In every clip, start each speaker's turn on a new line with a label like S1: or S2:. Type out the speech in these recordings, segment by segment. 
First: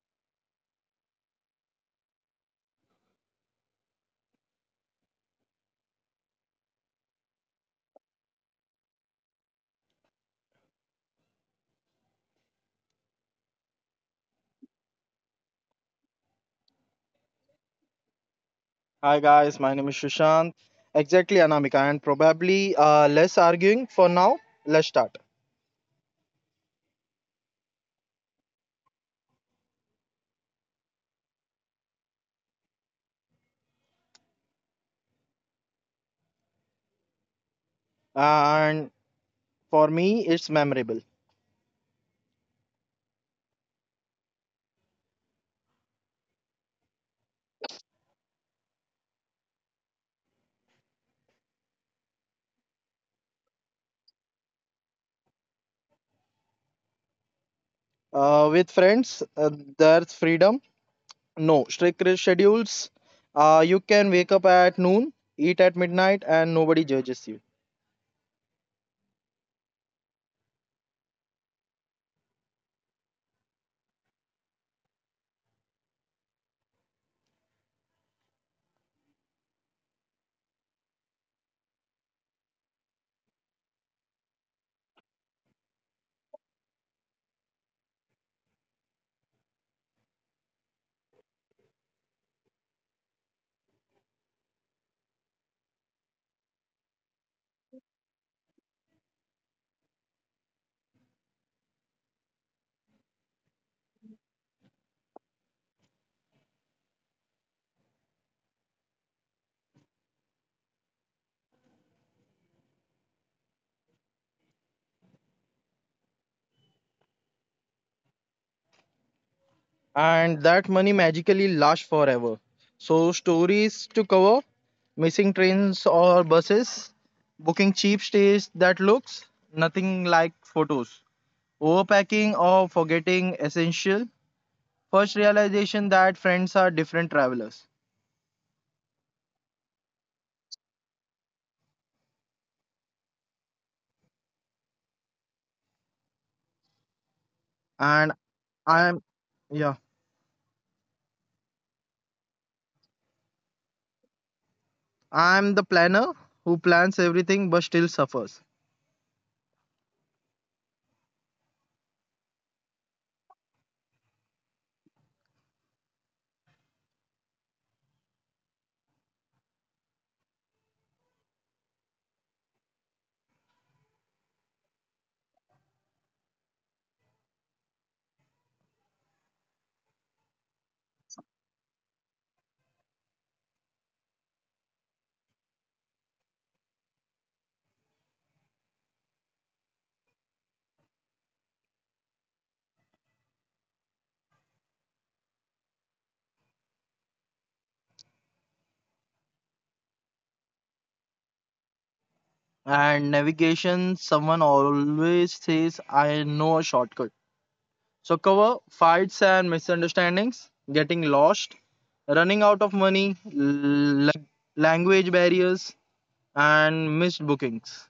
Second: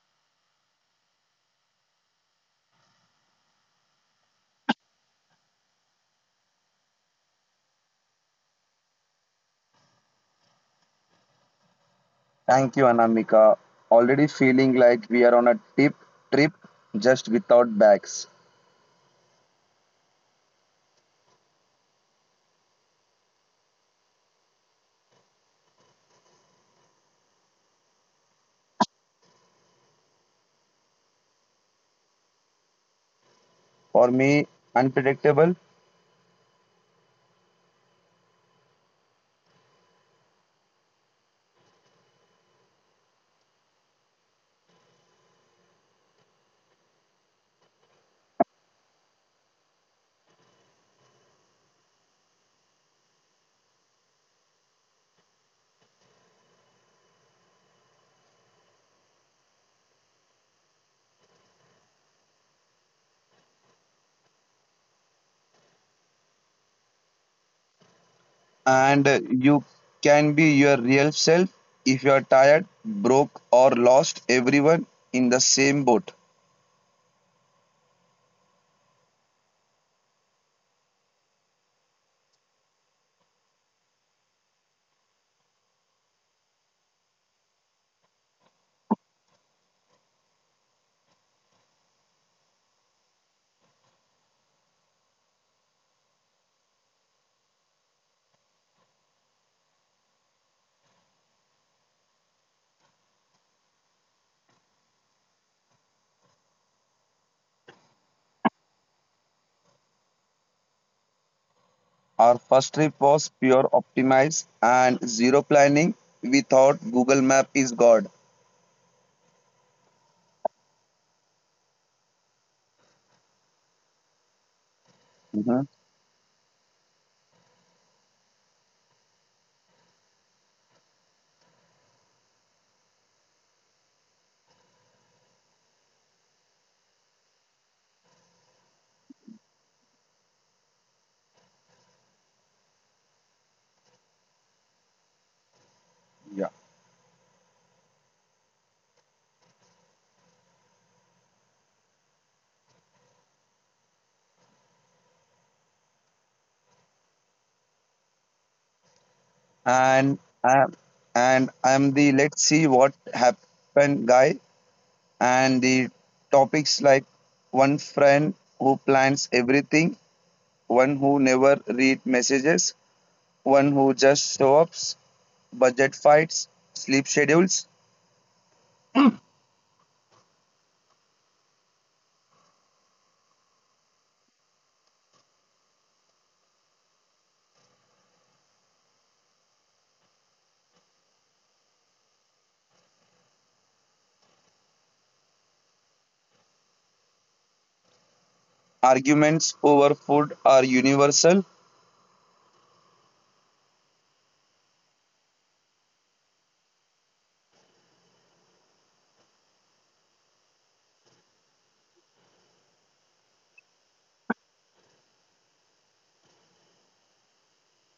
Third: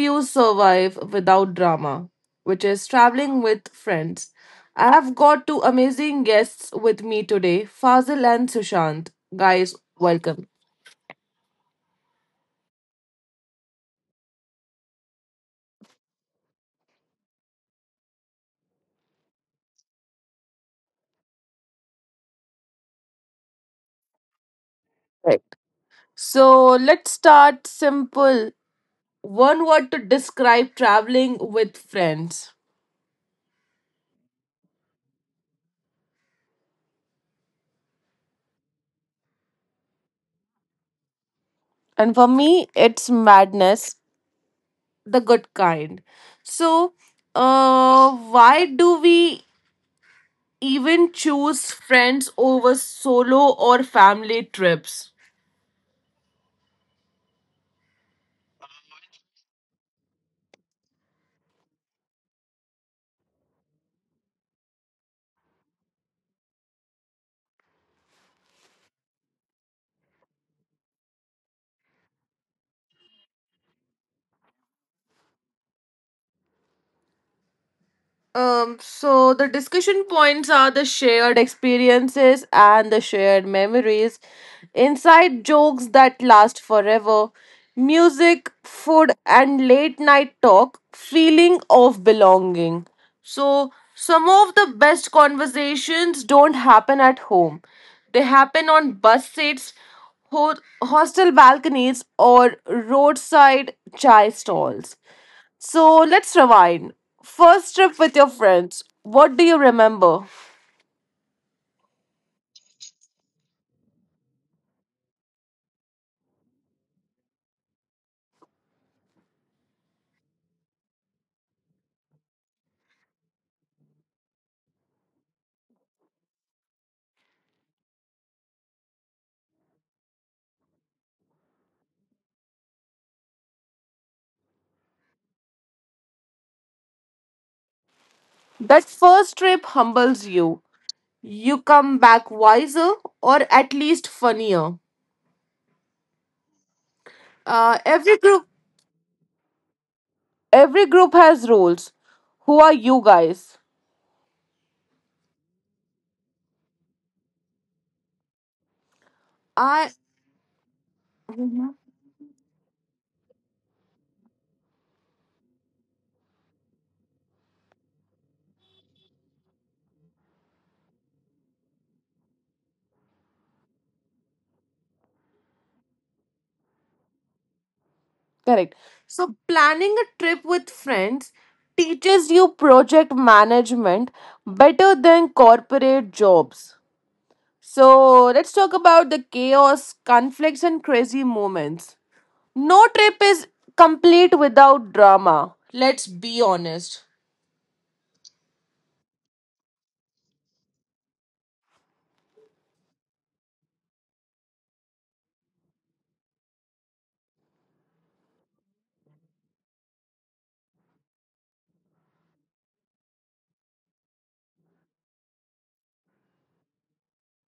S1: few survive without drama, which is traveling with friends. I have got two amazing guests with me today, Fazil and Sushant. Guys, welcome.
S2: Thank you, Anamika. Already feeling like we are on a tip trip just without bags.
S3: Hi guys, my name is Shushant. Exactly, Anamika, and probably less arguing for now. Let's start.
S1: Right. So, let's start simple. One word to describe traveling with friends.
S2: For me, unpredictable.
S3: And for me, it's memorable.
S1: And for me, it's madness the good kind. So, why do we even choose friends over solo or family trips?
S3: With friends, there's freedom. No strict schedules. You can wake up at noon, eat at midnight, and nobody judges you.
S2: And you can be your real self if you are tired, broke, or lost. Everyone in the same boat.
S1: So the discussion points are the shared experiences and the shared memories, inside jokes that last forever, music, food, and late night talk, feeling of belonging. So, some of the best conversations don't happen at home, they happen on bus seats, ho- hostel balconies, or roadside chai stalls. So let's rewind. First trip with your friends. What do you remember?
S2: Our first trip was pure optimize and zero planning. We thought Google Map is God.
S3: And that money magically lasts forever. So stories to cover, missing
S2: Mhm.
S3: trains or buses, booking cheap stays that looks nothing like photos. Overpacking or forgetting essential. First realization that friends are different travelers.
S1: That first trip humbles you. You come back wiser or at least funnier.
S2: Yeah.
S1: Uh,
S3: And
S1: every group
S3: I'm Yeah.
S1: every group has rules. Who are you guys?
S3: I'm the planner who plans everything but still suffers.
S2: And
S1: I
S2: I, and I'm the let's see what happened guy. And the topics like one friend who plans everything, one who never read messages, one who just show ups, budget fights, sleep schedules,
S1: correct. So planning a trip with friends teaches you project management better than corporate jobs. So let's talk about the chaos, conflicts and crazy moments. No trip is complete without drama. Let's be honest.
S2: arguments over food are universal.
S3: And navigation, someone always says I know a shortcut. So cover fights and misunderstandings, getting lost, running out of money, language barriers, and missed bookings.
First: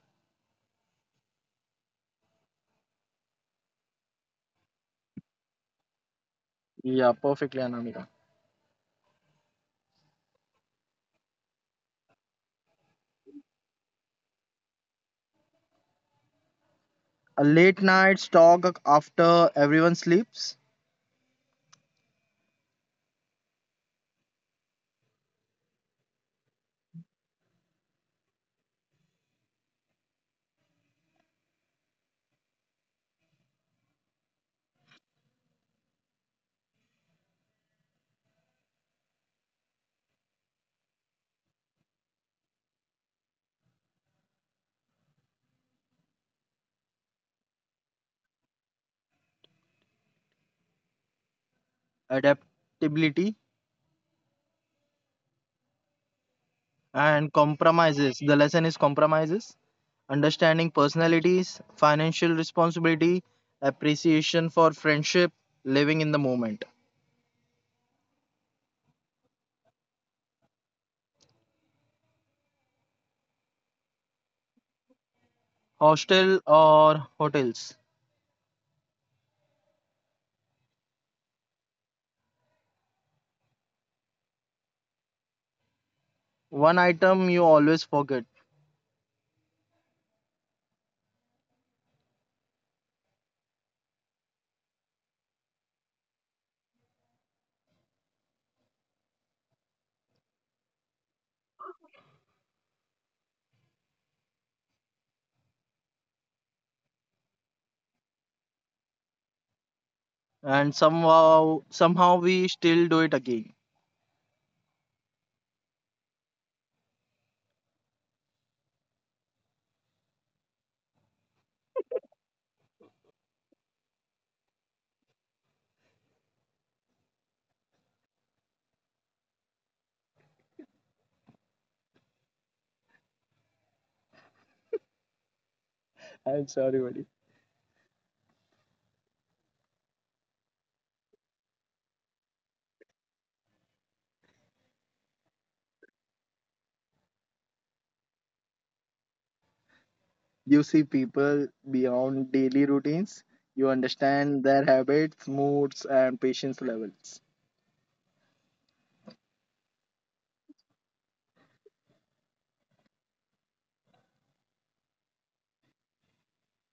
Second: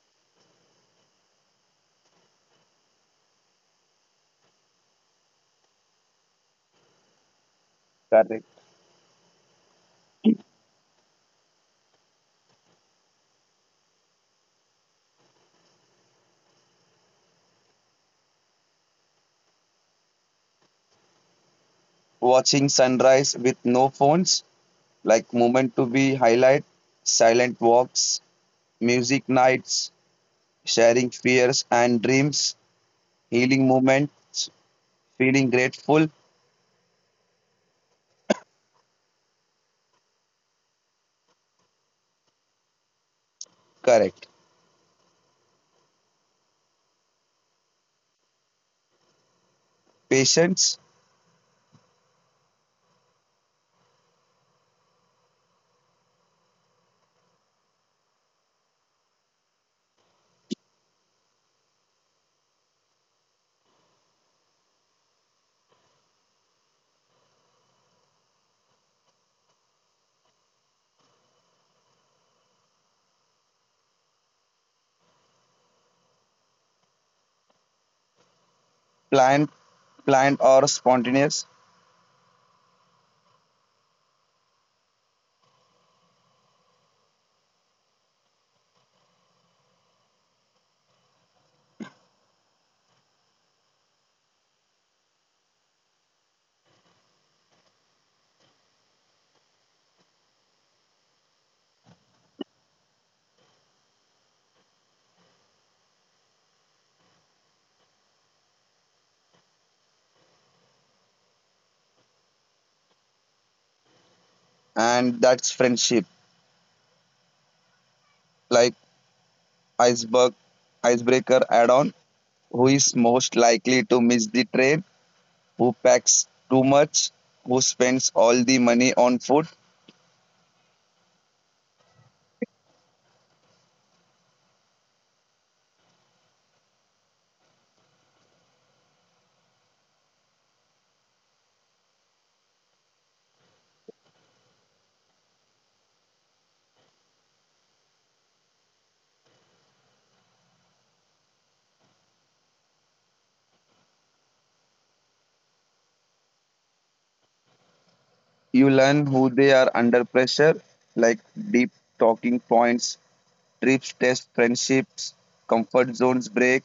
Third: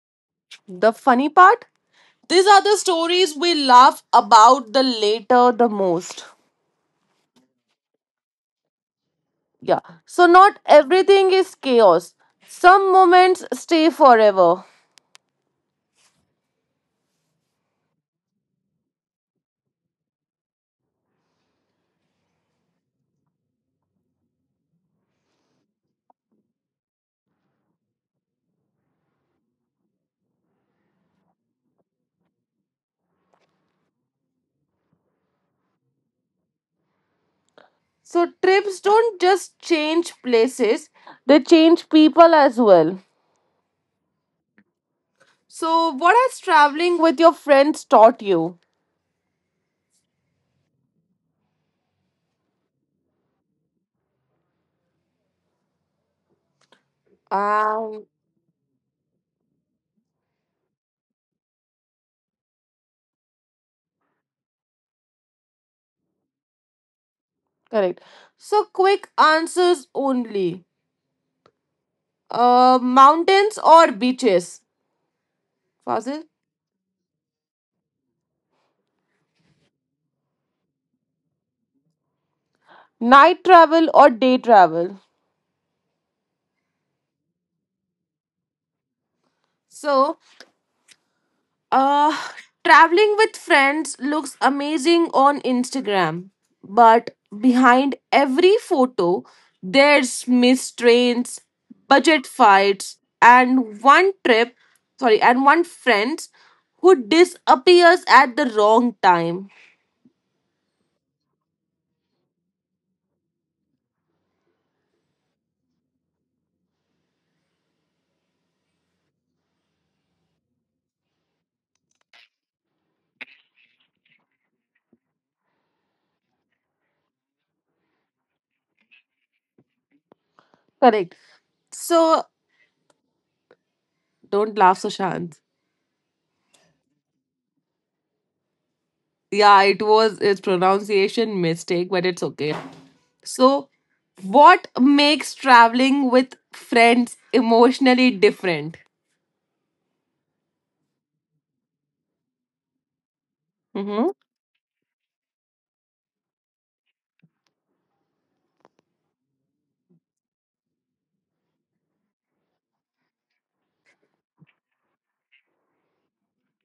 S1: The funny part? These are the stories we laugh about the later the most.
S3: Yeah, perfectly, Anamika.
S2: Correct.
S1: Yeah. So not everything is chaos. Some moments stay forever.
S3: A late night talk after everyone sleeps,
S2: Watching sunrise with no phones, like moment to be highlight, silent walks, music nights, sharing fears and dreams, healing moments, feeling grateful,
S1: So trips don't just change places, they change people as well.
S2: correct.
S1: So what has traveling with your friends taught you?
S2: Patience,
S3: adaptability and
S1: Um
S3: compromises. The lesson is compromises, understanding personalities, financial responsibility, appreciation for friendship, living in the moment.
S1: correct. So quick answers only. Mountains or beaches? Fazil?
S3: Hostel or hotels.
S2: plan planned or spontaneous,
S1: Night travel or day travel?
S3: One item you always forget,
S1: So, uh, traveling with friends looks amazing on Instagram, but behind every photo, there's missed trains, budget fights, and one trip, sorry, and one friend who disappears at the wrong time.
S3: and somehow we still do it again.
S2: and that's friendship. Like iceberg, icebreaker add-on. Who is most likely to miss the train? Who packs too much? Who spends all the money on food?
S1: Correct. So, don't laugh, Sushant.
S3: I'm sorry, buddy.
S1: Yeah, it was its pronunciation mistake, but it's okay. So, what makes traveling with friends emotionally different?
S3: You see people beyond daily routines, you
S1: Mhm.
S3: understand their habits, moods, and patience levels.
S2: You learn who they are under pressure, like deep talking points, trips test friendships, comfort zones break,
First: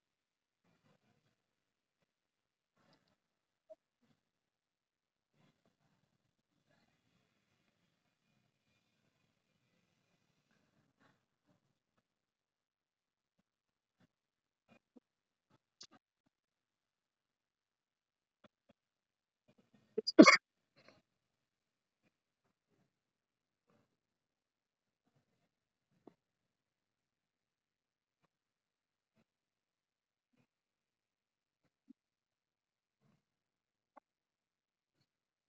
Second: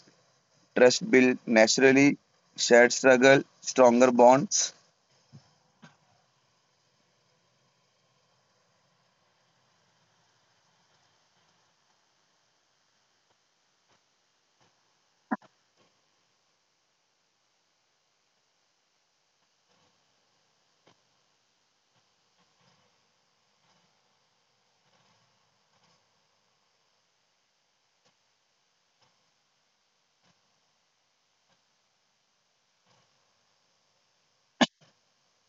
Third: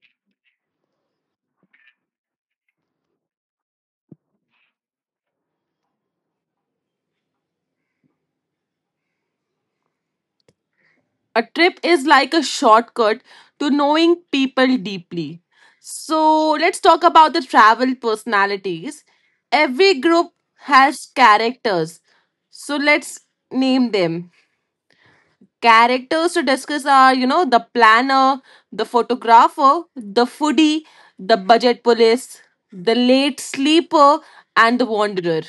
S2: trust build naturally, shared struggle, stronger bonds.
S1: A trip is like a shortcut to knowing people deeply. So, let's talk about the travel personalities. Every group has characters. So, let's name them. Characters to discuss are, you know, the planner, the photographer, the foodie, the budget police, the late sleeper, and the wanderer.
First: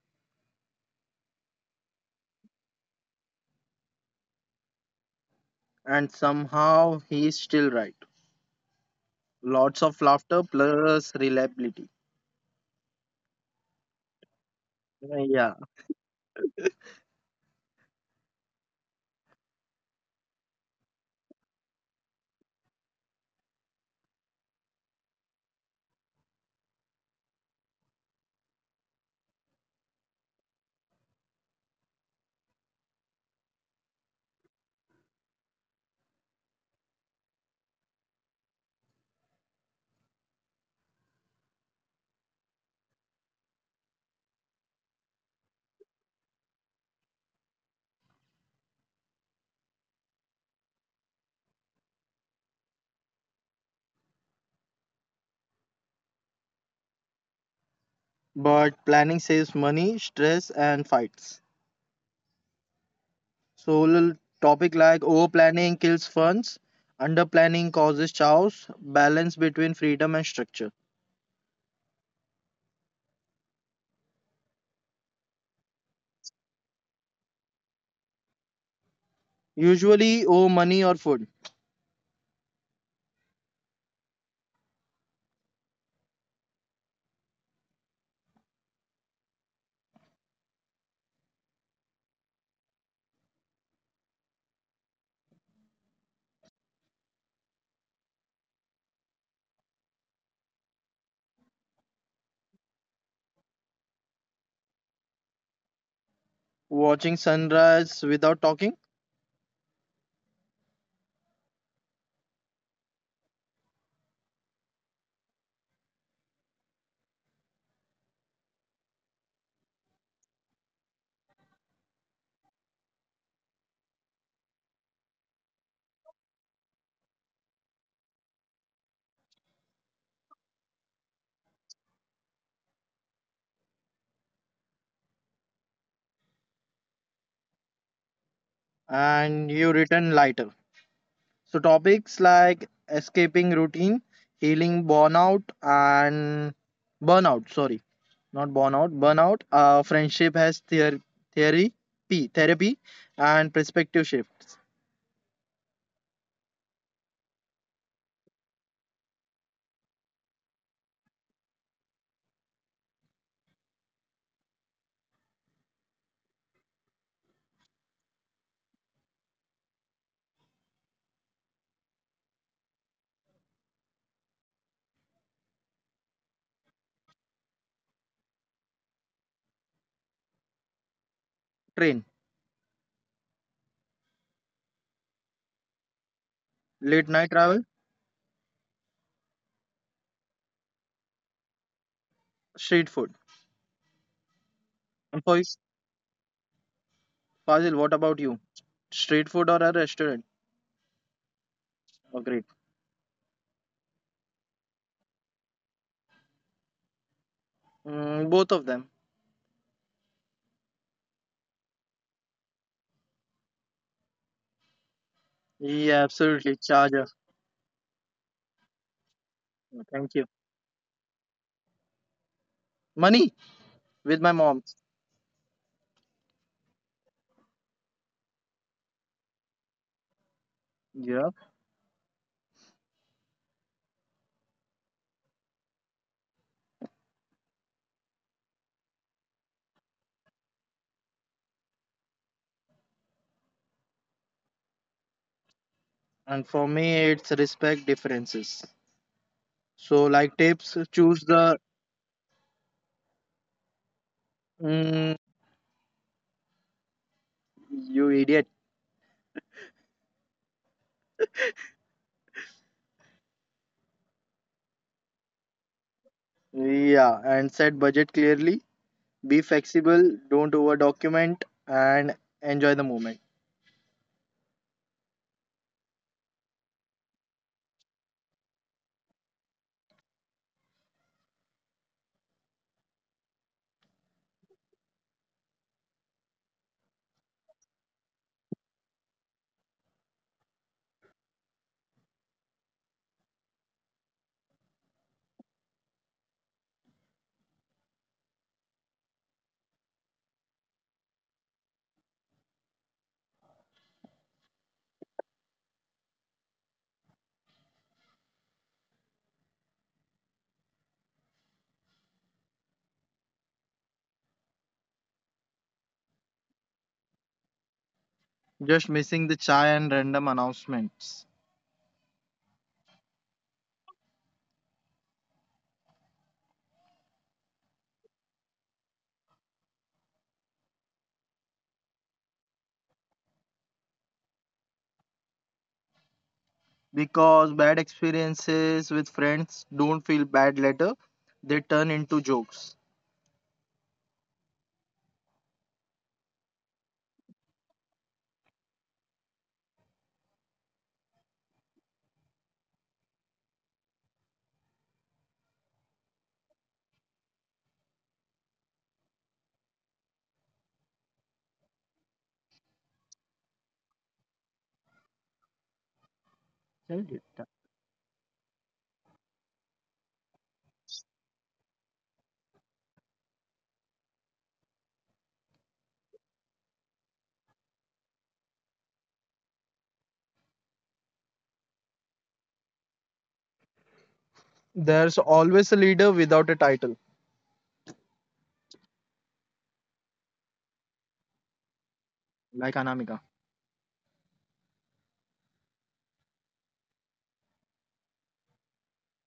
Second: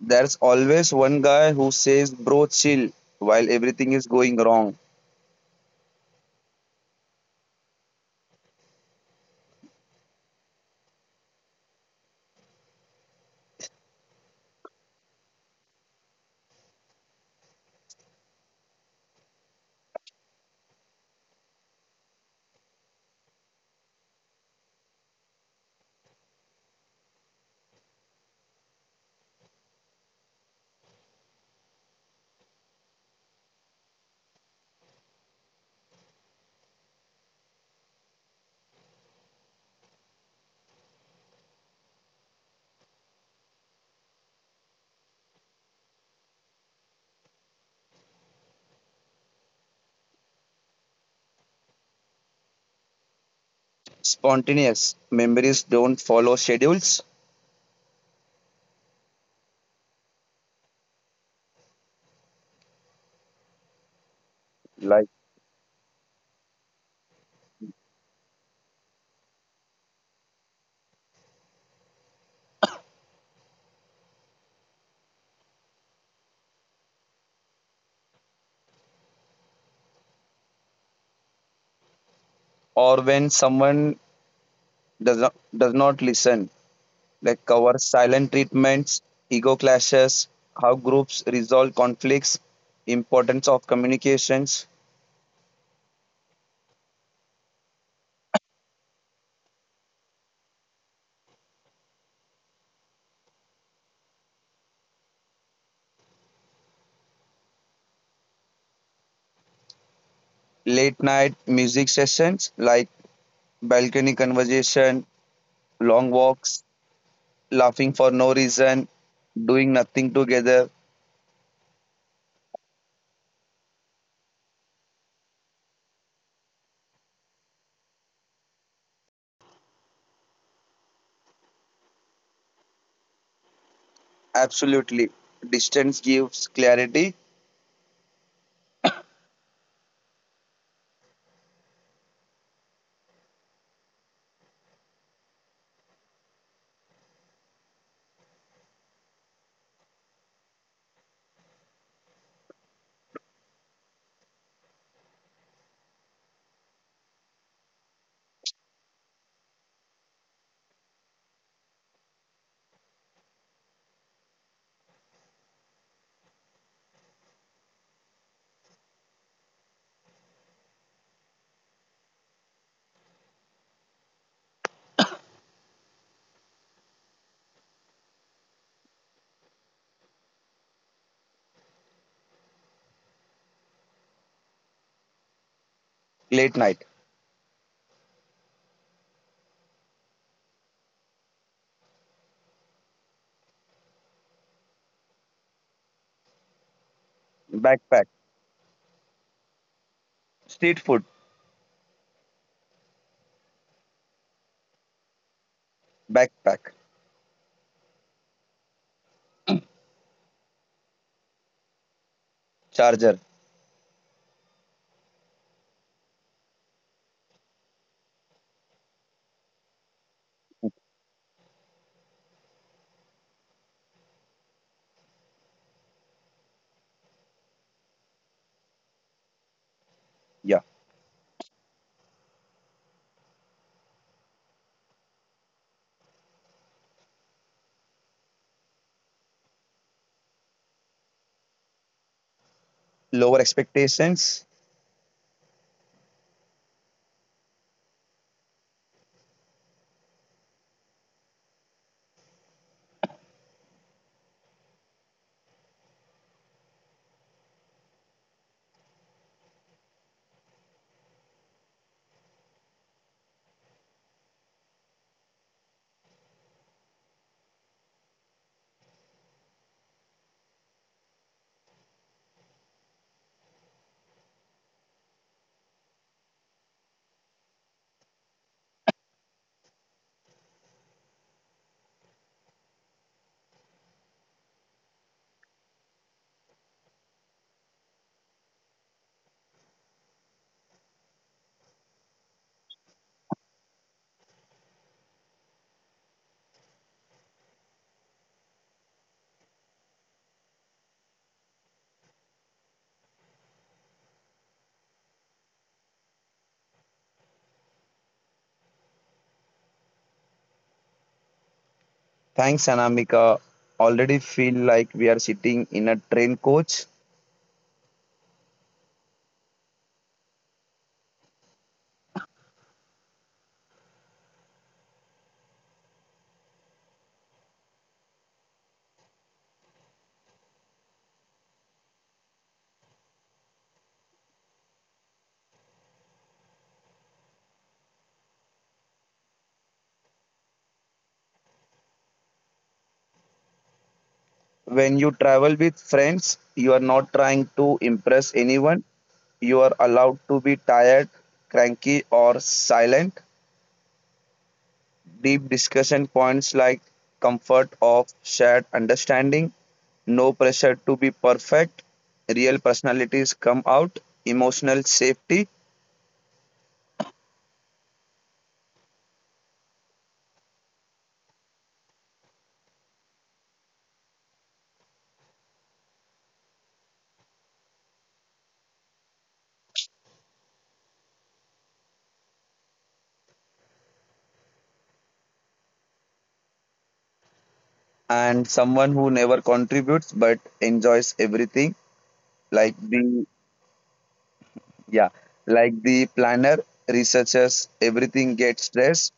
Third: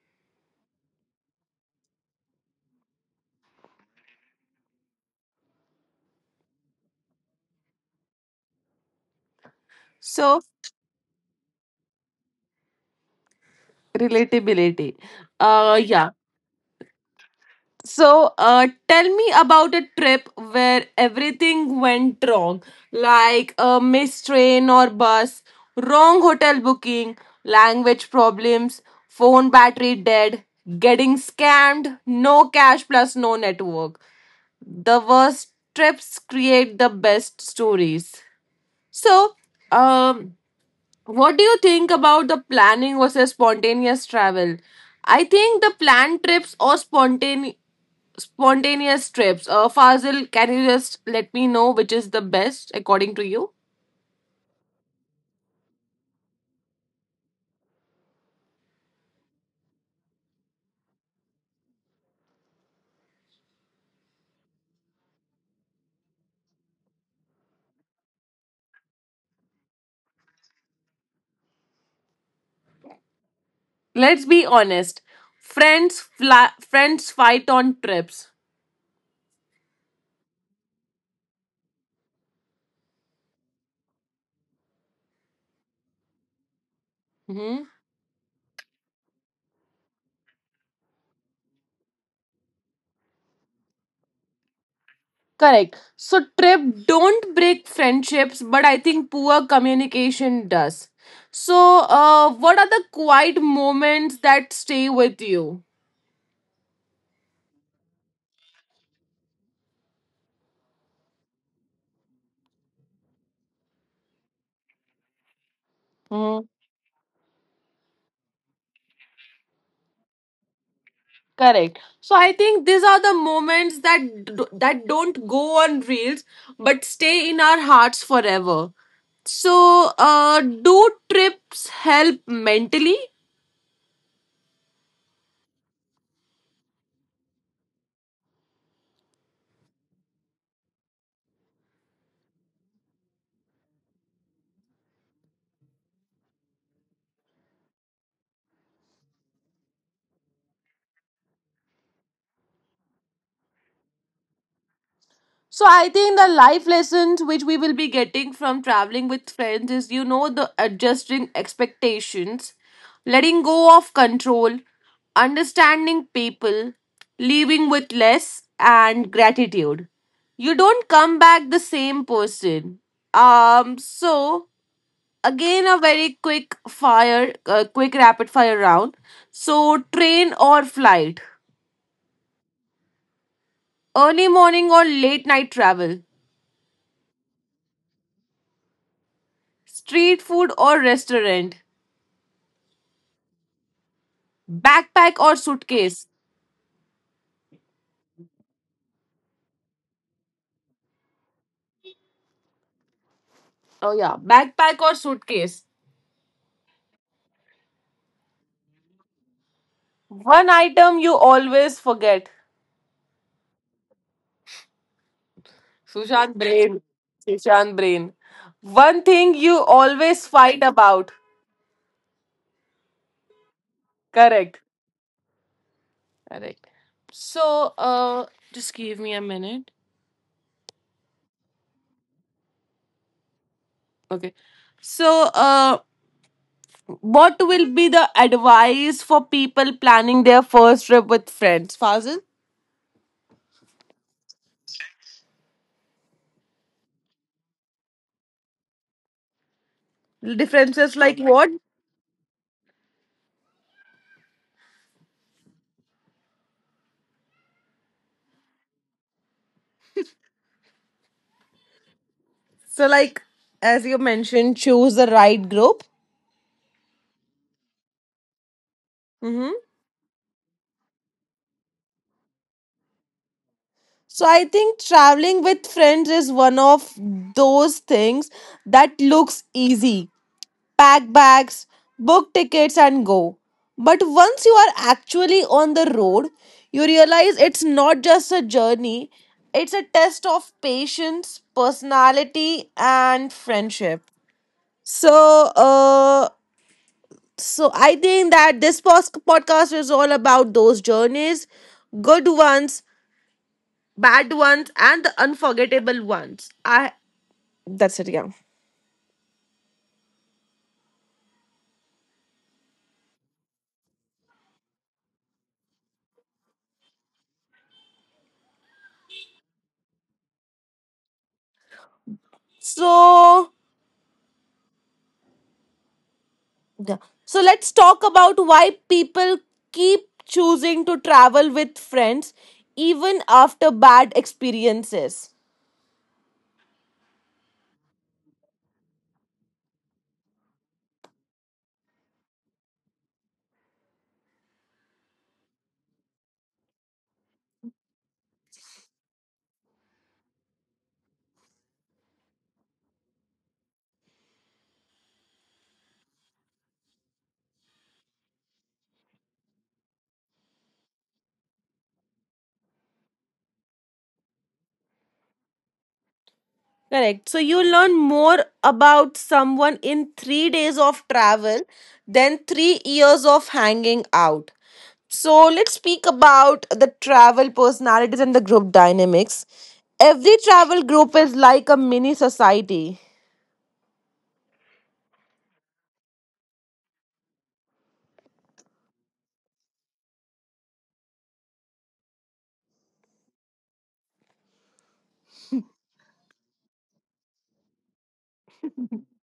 S2: There's always one guy who says, "Bro, chill," while everything is going wrong.
S3: And somehow he's still right. Lots of
S1: So,
S3: laughter plus reliability.
S1: relatability.
S3: Yeah.
S1: Yeah. So, tell me about a trip where everything went wrong, like a missed train or bus, wrong hotel booking, language problems, phone battery dead, getting scammed, no cash plus no network. The worst trips create the best stories. So, um, what do you think about the planning versus spontaneous travel? I think the planned trips or spontaneous trips. Fazil, can you just let me know which is the best according to you?
S2: Spontaneous memories don't follow schedules,
S3: But planning saves money, stress, and fights. So, little topic
S2: like,
S3: like over planning kills funds, under planning causes chaos, balance between freedom and structure.
S1: Let's be honest. Friends, friends fight on trips.
S3: Usually, over money or food,
S2: or when someone does not listen, like,
S1: Hmm.
S2: cover silent treatments, ego clashes, how groups resolve conflicts, importance of communications,
S1: Correct. So trip don't break friendships, but I think poor communication does. So, what are the quiet moments that stay with you?
S3: watching sunrise without talking,
S2: late night music sessions, like balcony conversation, long
S1: hmm
S2: walks, laughing for no reason, doing nothing together.
S1: Correct. So I think these are the moments that that don't go on reels, but stay in our hearts forever. So, do trips help mentally?
S2: Absolutely. Distance gives clarity.
S3: and you return lighter. So topics like escaping routine, healing burnout and burnout, sorry, not burnout, burnout, friendship has theory, P, therapy and perspective shifts,
S1: So I think the life lessons which we will be getting from traveling with friends is, you know, the adjusting expectations, letting go of control, understanding people, leaving with less and gratitude. You don't come back the same person. So again a very quick fire quick rapid fire round. So train or flight,
S3: train,
S1: early morning or late night travel.
S2: Late night.
S3: late night travel,
S1: Street food or restaurant?
S3: street food.
S1: Backpack
S3: And
S1: or
S3: for is-
S1: suitcase?
S3: Fazil, what about
S2: Backpack.
S3: you? Street food or a restaurant?
S2: Street food.
S3: Oh, great.
S1: Oh, yeah. Backpack or suitcase?
S2: Backpack.
S3: Mm, both of them.
S1: One item you always forget.
S2: Charger.
S3: Yeah,
S1: Sushant
S3: absolutely.
S1: brain.
S3: Charger.
S1: Sushant brain. One thing you
S3: Thank you.
S1: always fight about.
S3: Money with my mom.
S1: Correct. Correct. So, just give me a minute.
S2: Yeah.
S3: Yeah.
S1: Okay. So, what will be the advice for people planning their first trip with friends? Fazil?
S2: Lower expectations.
S3: And for me, it's respect differences. So, like tips,
S1: Differences like
S3: choose
S1: what?
S3: the mm, you idiot.
S1: So, like, as you mentioned, choose the right group.
S3: Yeah, and set budget clearly. Be
S1: hmm
S3: flexible. Don't over document and enjoy the moment.
S1: So, I think traveling with friends is one of those things that looks easy. Pack bags, book tickets, and go. But once you are actually on the road, you realize it's not just a journey, it's a test of patience, personality, and friendship. So, so I think that this podcast is all about those journeys, good ones, bad ones, and the unforgettable ones. I that's it, yeah.
S2: Thanks, Anamika. Already feel like we are sitting in a train coach.
S3: Just missing the chai and random announcements
S1: So yeah. So let's talk about why people keep choosing to travel with friends even after bad experiences.
S3: because bad experiences with friends don't feel bad later. They turn into jokes.
S2: When you travel with friends, you are not trying to impress anyone. You are allowed to be tired, cranky, or silent. Deep discussion points like comfort of shared understanding, no pressure to be perfect, real personalities come out, emotional safety,
S1: Correct. So you learn more about someone in 3 days of travel than 3 years of hanging out. So let's speak about the travel personalities and the group dynamics. Every travel group is like a mini society.
S3: There's always a leader without a title,
S2: and someone who never contributes but enjoys everything,
S3: like
S2: like
S3: Anamika.
S2: the yeah, like the planner, researchers, everything gets dressed.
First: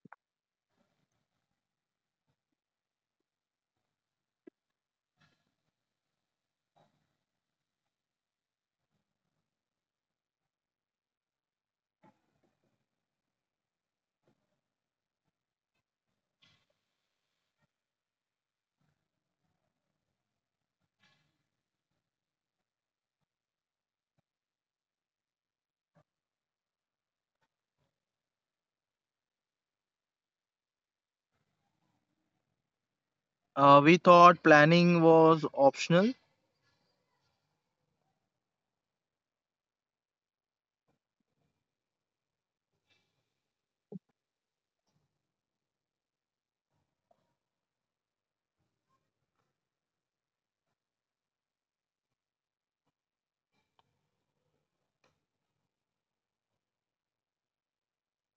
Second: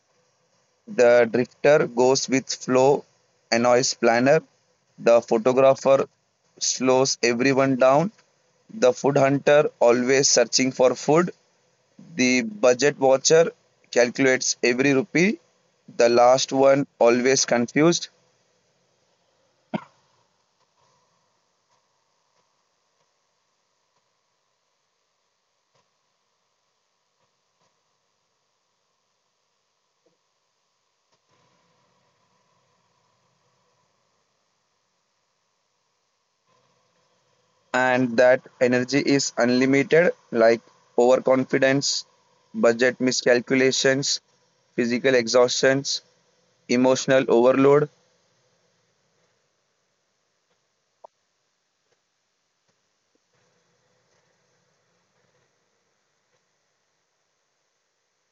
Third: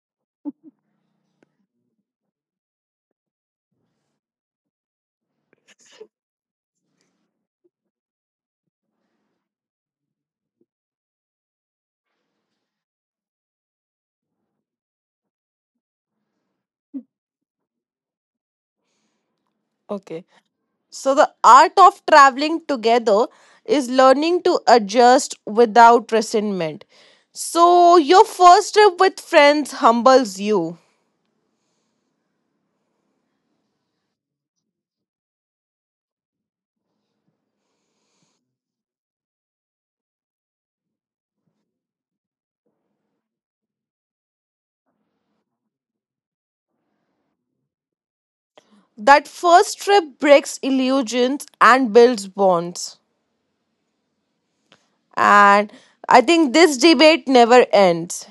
S2: The drifter goes with flow, annoys planner. The photographer slows everyone down. The food hunter always searching for food. The budget watcher calculates every rupee, the last one always confused,
S1: Okay. So the art of traveling together is learning to adjust without resentment. So your first trip with friends humbles you.
S3: We thought planning was optional.
S2: and that energy is unlimited, like overconfidence, budget miscalculations, physical exhaustions, emotional overload,
S1: That first trip breaks illusions and builds bonds. And I think this debate never ends.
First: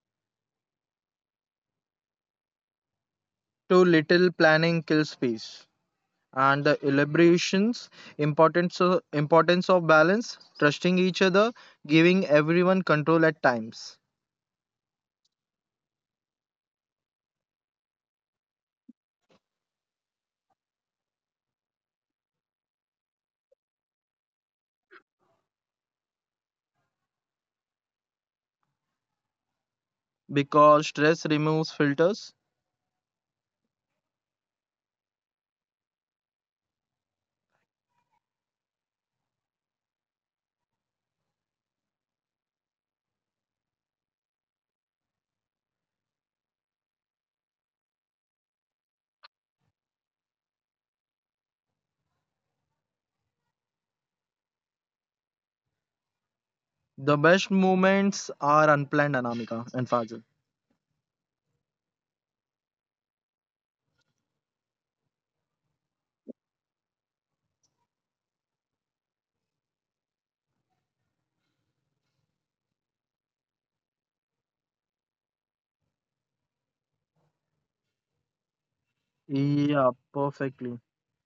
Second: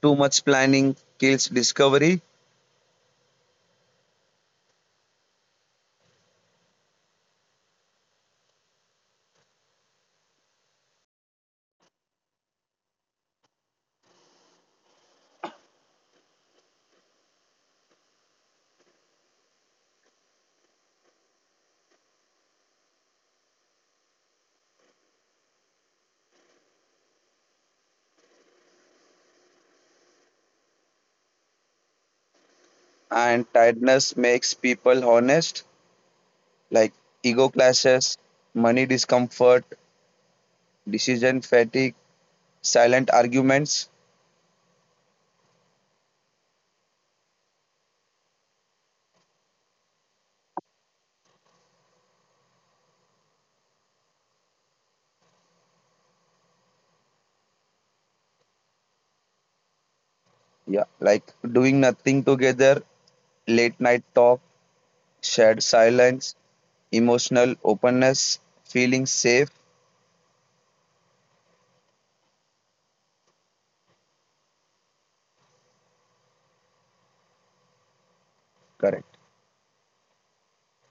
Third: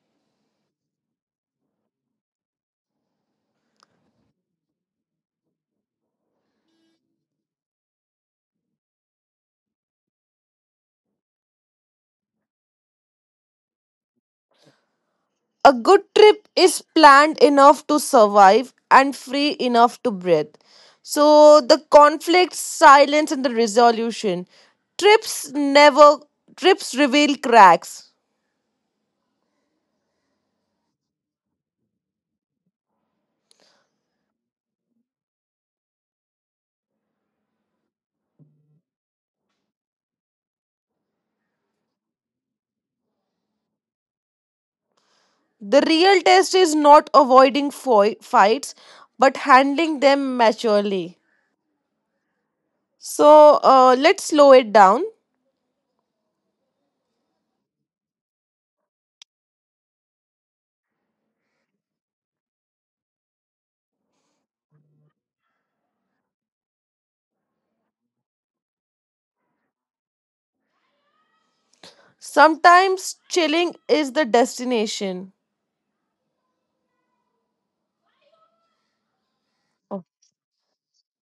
S2: too much planning kills discovery,
S3: Too little planning kills peace. And the elaborations, importance of balance, trusting each other, giving everyone control at times,
S1: A good trip is planned enough to survive and free enough to breathe. So the conflict, silence, and the resolution. Trips never trips reveal cracks.
S3: because stress removes filters.
S2: and tiredness makes people honest, like ego clashes, money discomfort, decision fatigue, silent arguments.
S1: The real test is not avoiding fights, but handling them maturely. So, let's slow it down.
S3: The best moments are unplanned, Anamika and Fazil.
S2: Yeah, like doing nothing together, late night talk, shared silence, emotional openness, feeling safe,
S1: Sometimes chilling is the destination.
S2: correct,
S3: Yeah,
S1: Oh,
S3: perfectly.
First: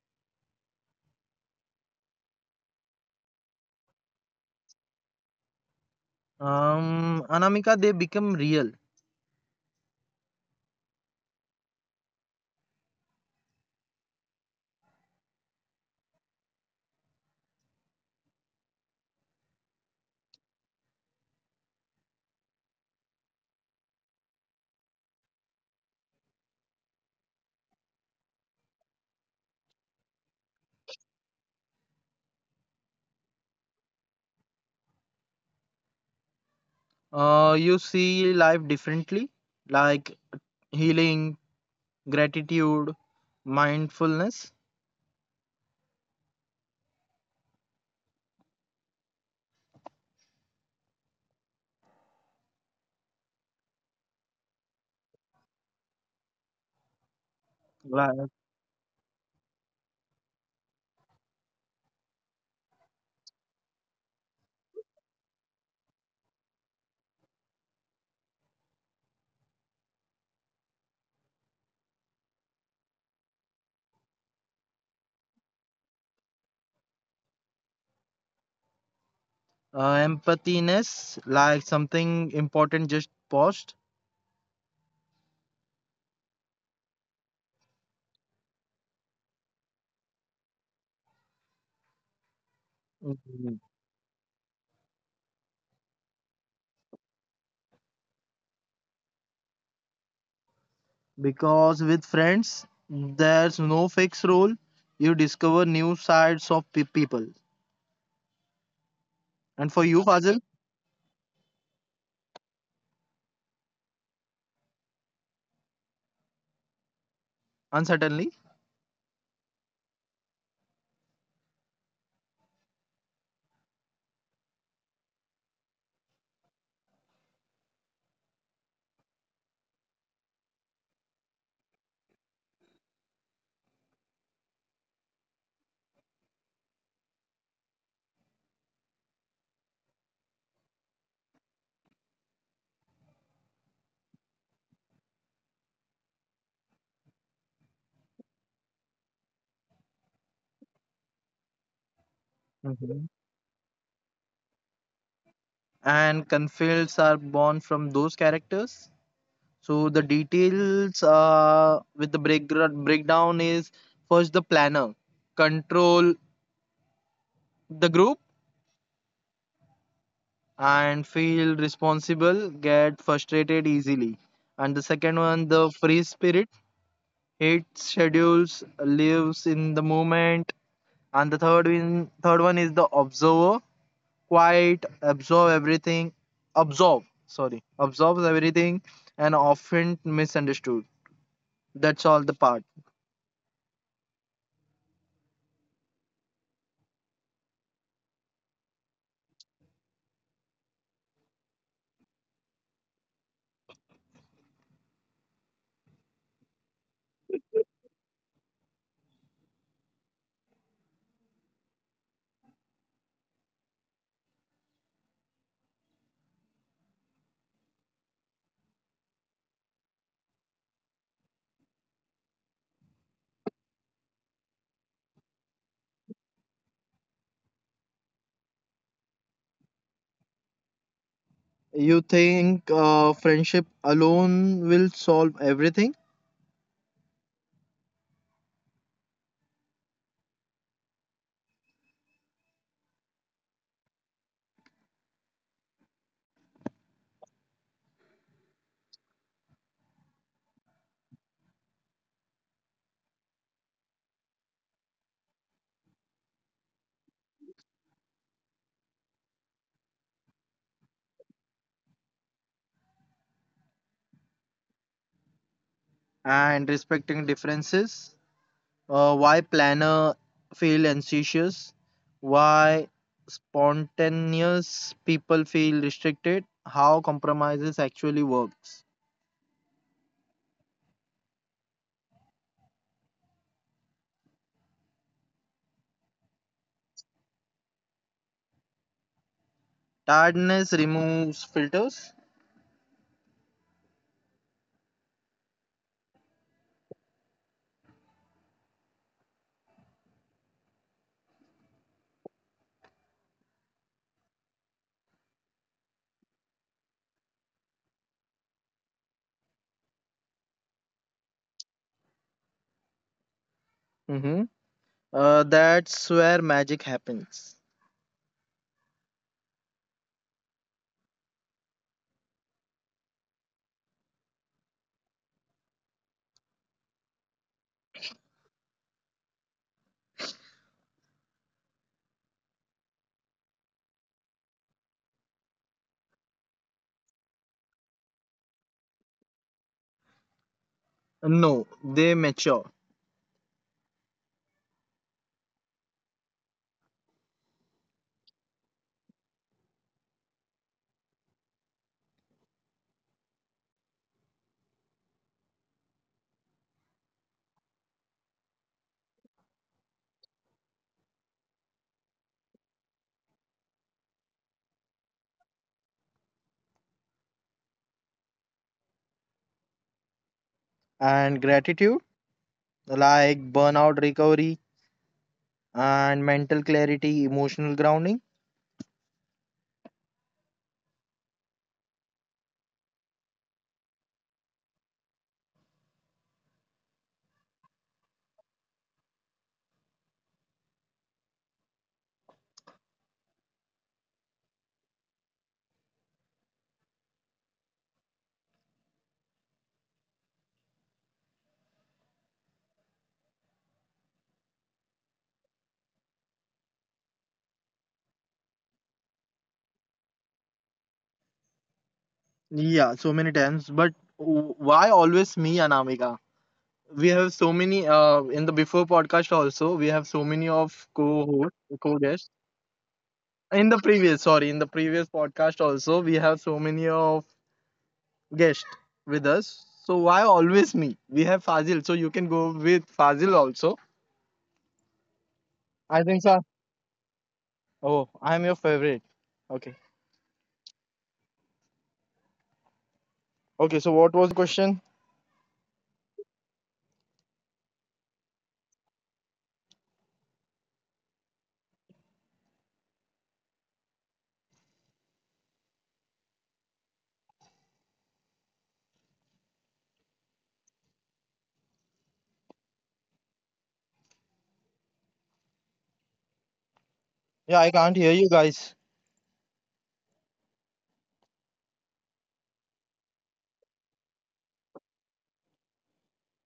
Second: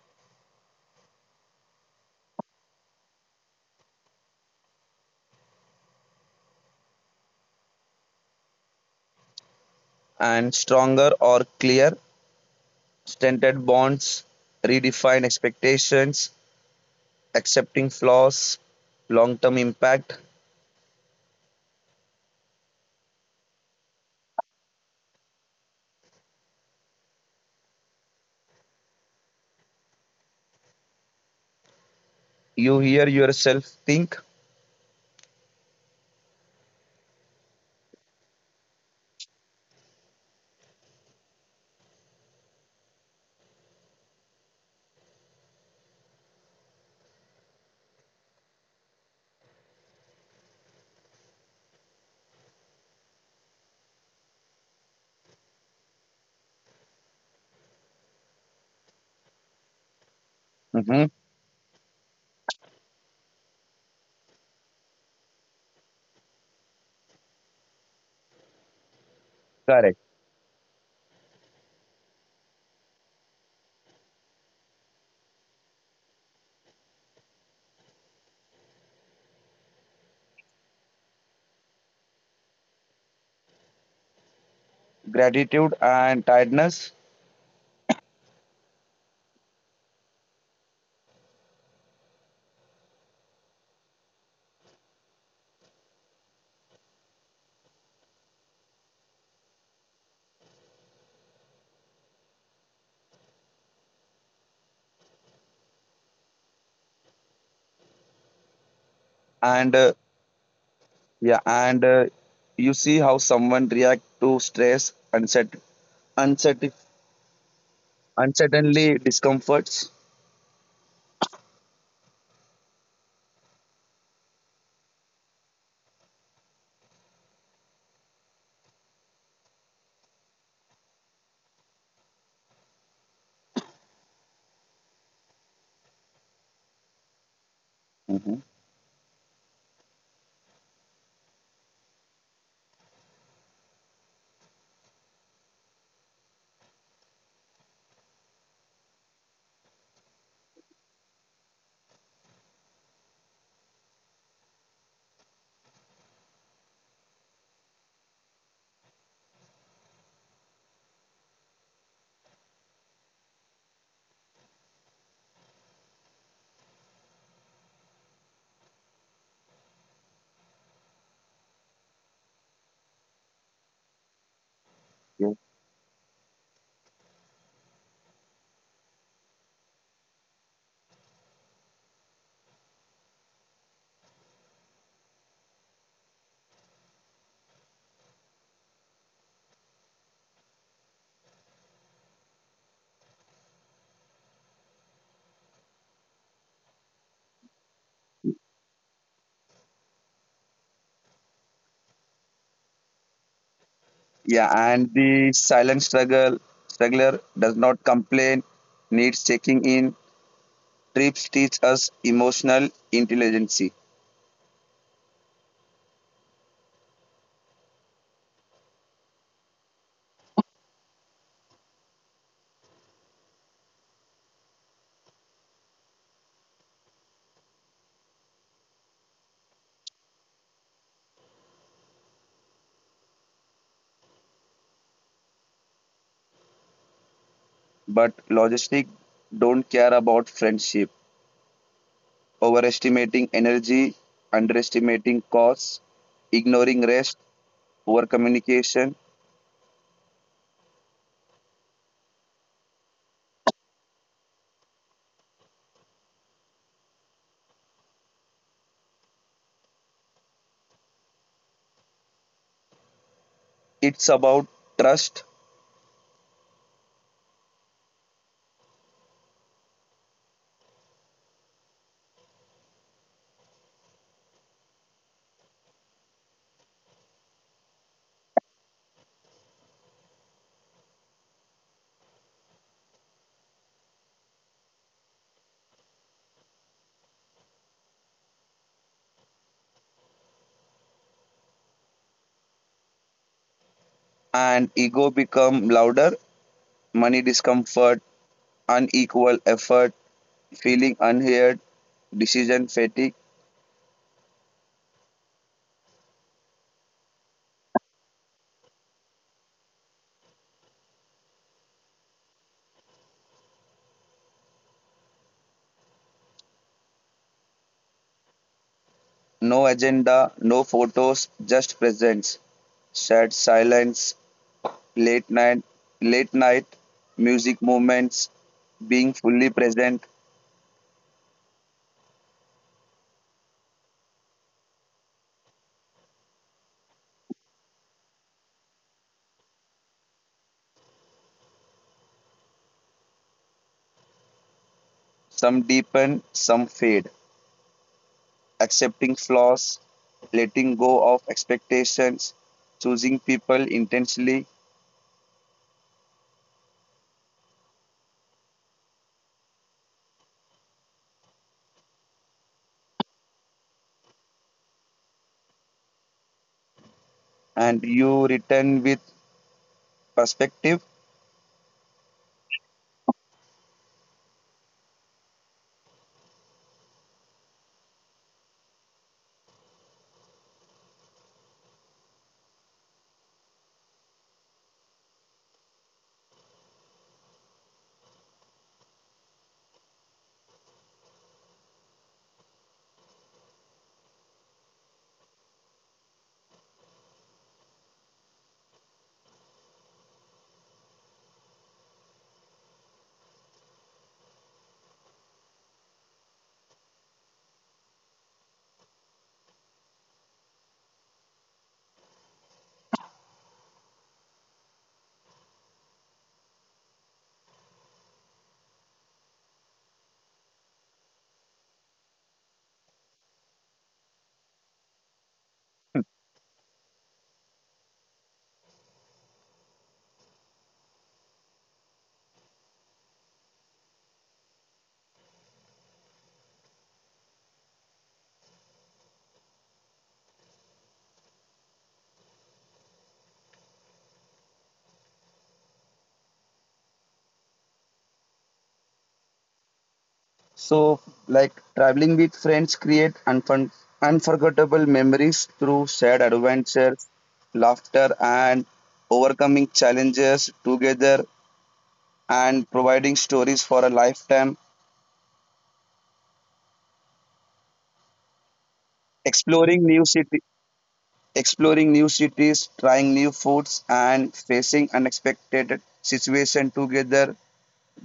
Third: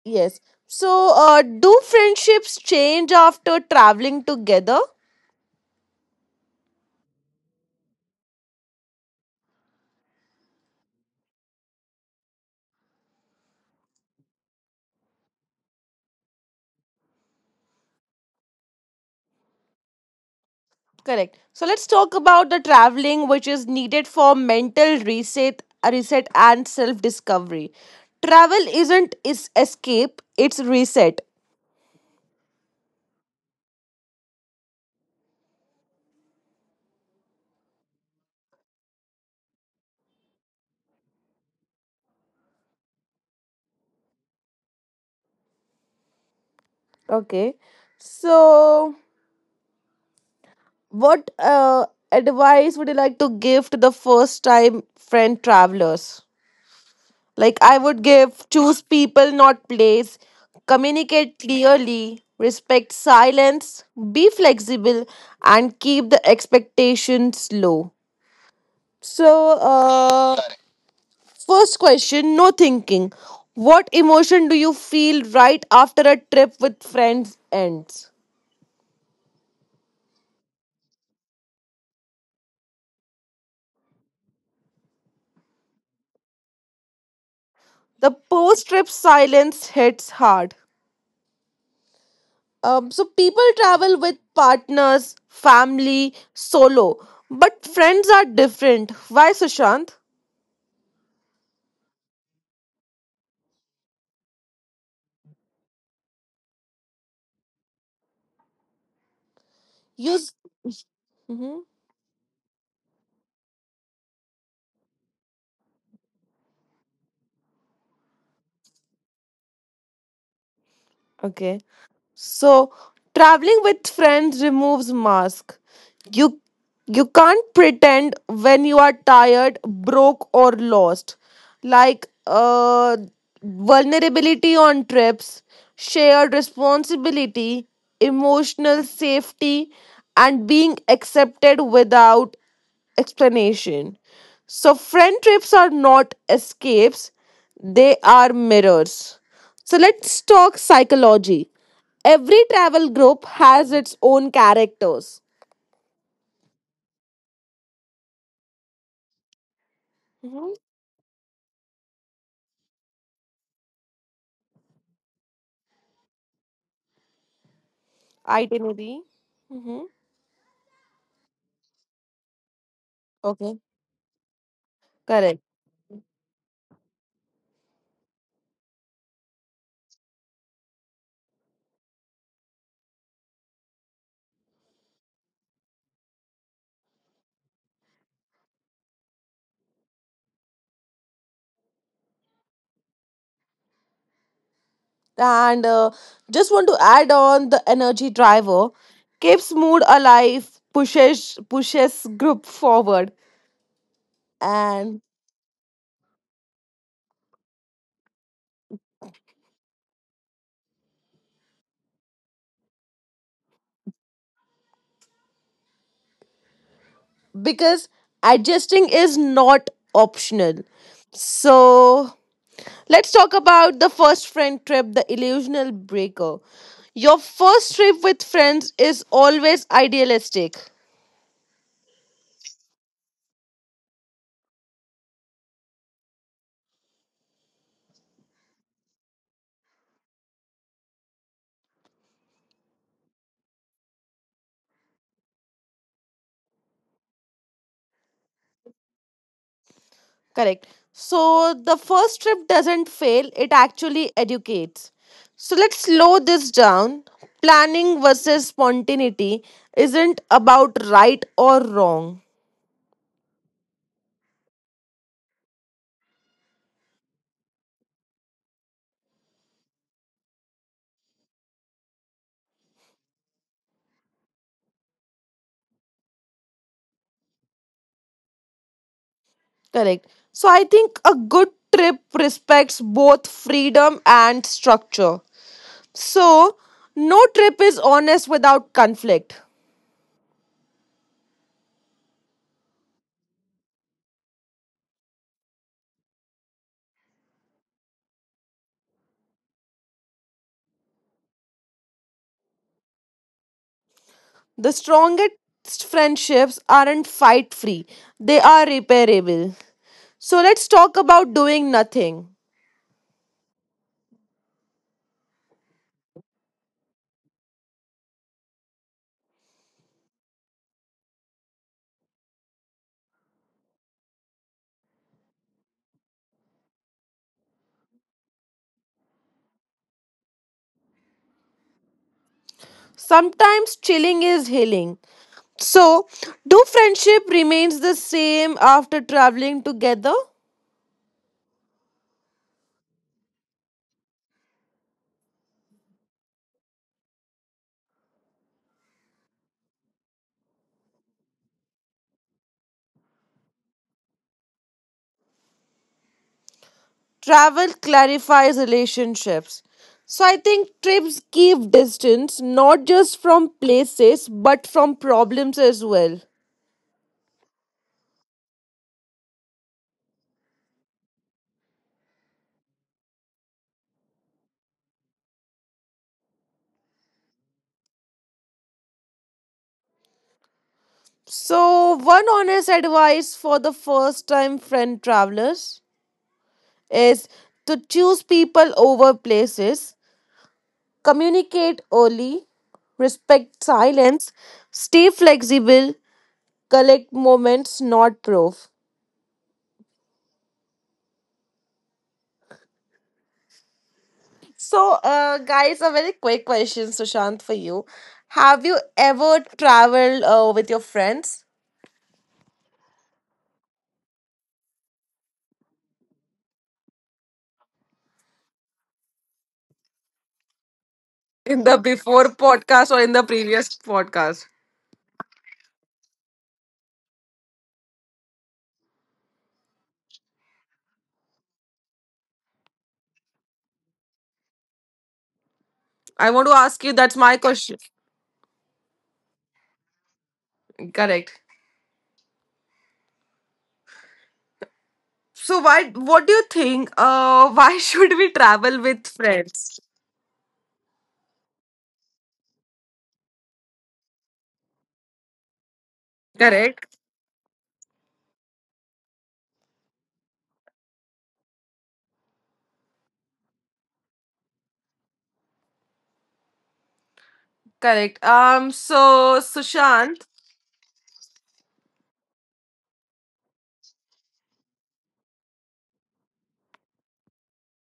S1: yes. So, do friendships change after traveling together?
S3: Anamika, they become real.
S2: and stronger or clear, stunted bonds, redefined expectations, accepting flaws, long term impact.
S1: Correct. So let's talk about the traveling, which is needed for mental reset, reset and self-discovery. Travel isn't is escape; it's reset.
S2: You hear yourself think,
S3: You see life differently, like healing, gratitude, mindfulness,
S1: Okay. So, what advice would you like to give to the first-time friend travelers? Like I would
S3: like
S1: give choose people, not place.
S2: hmm,
S1: Communicate clearly, respect silence, be flexible, and keep the expectations low. So,
S2: correct,
S1: first question no thinking. What emotion do you feel right after a trip with friends ends?
S3: empathiness, like something important just paused.
S2: gratitude and tiredness,
S1: The post trip silence hits hard. So people
S3: Mhm.
S1: travel with partners, family, solo, but friends are different. Why, Sushant?
S3: Because with friends, there's no fixed rule. You discover new sides of people.
S2: and
S3: And for you,
S1: Use.
S3: Fazil,
S2: yeah,
S1: Mhm.
S2: and you see how someone react to stress, unset, and
S3: uncertainly.
S2: certainly discomforts.
S1: Okay. So traveling with friends removes mask. You you can't pretend when you are tired, broke or lost. Like vulnerability on trips, shared responsibility,
S2: Hmm.
S1: emotional safety and being accepted without explanation. So, friend trips are not escapes, they are mirrors. So, let's talk psychology. Every travel
S3: Mhm.
S1: group has its own characters.
S3: And conflicts are born from those characters. So the
S1: Mm-hmm.
S3: details with the breakdown is, first the planner, control the group,
S1: Itinerary. Mm-hmm.
S3: and feel responsible, get
S1: Okay.
S3: frustrated easily. And the second
S2: Yeah.
S1: Correct.
S3: one, the free spirit hates schedules, lives in the moment, and the third one is the observer, quiet, absorb, sorry, absorbs everything, and often misunderstood. That's all the part.
S1: And just want to add on the energy driver keeps mood alive, pushes group forward,
S2: Yeah, and
S1: and
S2: the silent struggle struggler does not complain, needs checking in. Trips teach us emotional intelligence,
S1: because adjusting is not optional. So let's talk about the first friend trip, the illusional breaker. Your first trip with friends is always idealistic.
S3: You think friendship alone will solve everything,
S2: but logistic don't care about friendship. Overestimating energy, underestimating costs, ignoring rest, poor communication.
S1: Correct. So the first trip doesn't fail, it actually educates. So let's slow this down. Planning versus spontaneity isn't about right or wrong.
S2: It's about trust
S3: and respecting differences. Why planner feel anxious? Why spontaneous people feel restricted? How compromises actually works?
S1: Correct. So I think a good trip respects both freedom and structure. So no trip is honest without conflict.
S3: Tiredness removes filters.
S2: and ego become louder, money discomfort, unequal effort feeling unheard, decision fatigue,
S1: The strongest friendships aren't fight free, they are repairable. So let's talk about doing nothing.
S3: hmm that's where magic happens.
S2: no agenda, no photos, just presence, sad silence, late night, late night, music moments, being fully present,
S1: Sometimes chilling is healing. So, do friendship remains the same after traveling together?
S3: No, they mature.
S2: some deepen, some fade, accepting flaws, letting go of expectations, choosing people intensely,
S1: Travel clarifies relationships. So I think trips keep distance not just from places but from problems as well.
S2: and you return with perspective.
S3: And gratitude, like burnout recovery and mental clarity, emotional grounding.
S1: So one honest advice for the first time friend travelers is to choose people over places. Communicate early, respect silence, stay flexible, collect moments, not proof. So, guys, a very quick question, Sushant, for you. Have you ever traveled with your friends?
S3: Yeah, so many times. But why always me, Anamika? We have so many, in the before podcast also we have so many of
S1: In the before
S3: co-host,
S1: podcast or
S3: co-guests.
S1: in the previous
S3: In
S1: podcast
S3: the previous, sorry, in the previous podcast also we have so many of guests with us. So why always me? We have Fazil, so you can go with Fazil also.
S1: I want to
S3: I
S1: ask you,
S3: think so.
S1: that's my question.
S3: Oh, I'm your favorite. Okay.
S1: Correct.
S3: Okay, so what was the
S1: So
S3: question?
S1: why, what do you think, why should we travel with friends?
S2: So, like traveling with friends create unforgettable memories through shared
S1: Correct.
S2: adventures, laughter, and overcoming challenges together, and providing stories for a lifetime.
S1: Correct. um
S3: Yeah, I can't hear
S1: so
S3: you
S2: Exploring new
S3: guys.
S1: sushant
S2: city, Exploring new cities, trying new foods, and facing unexpected situation together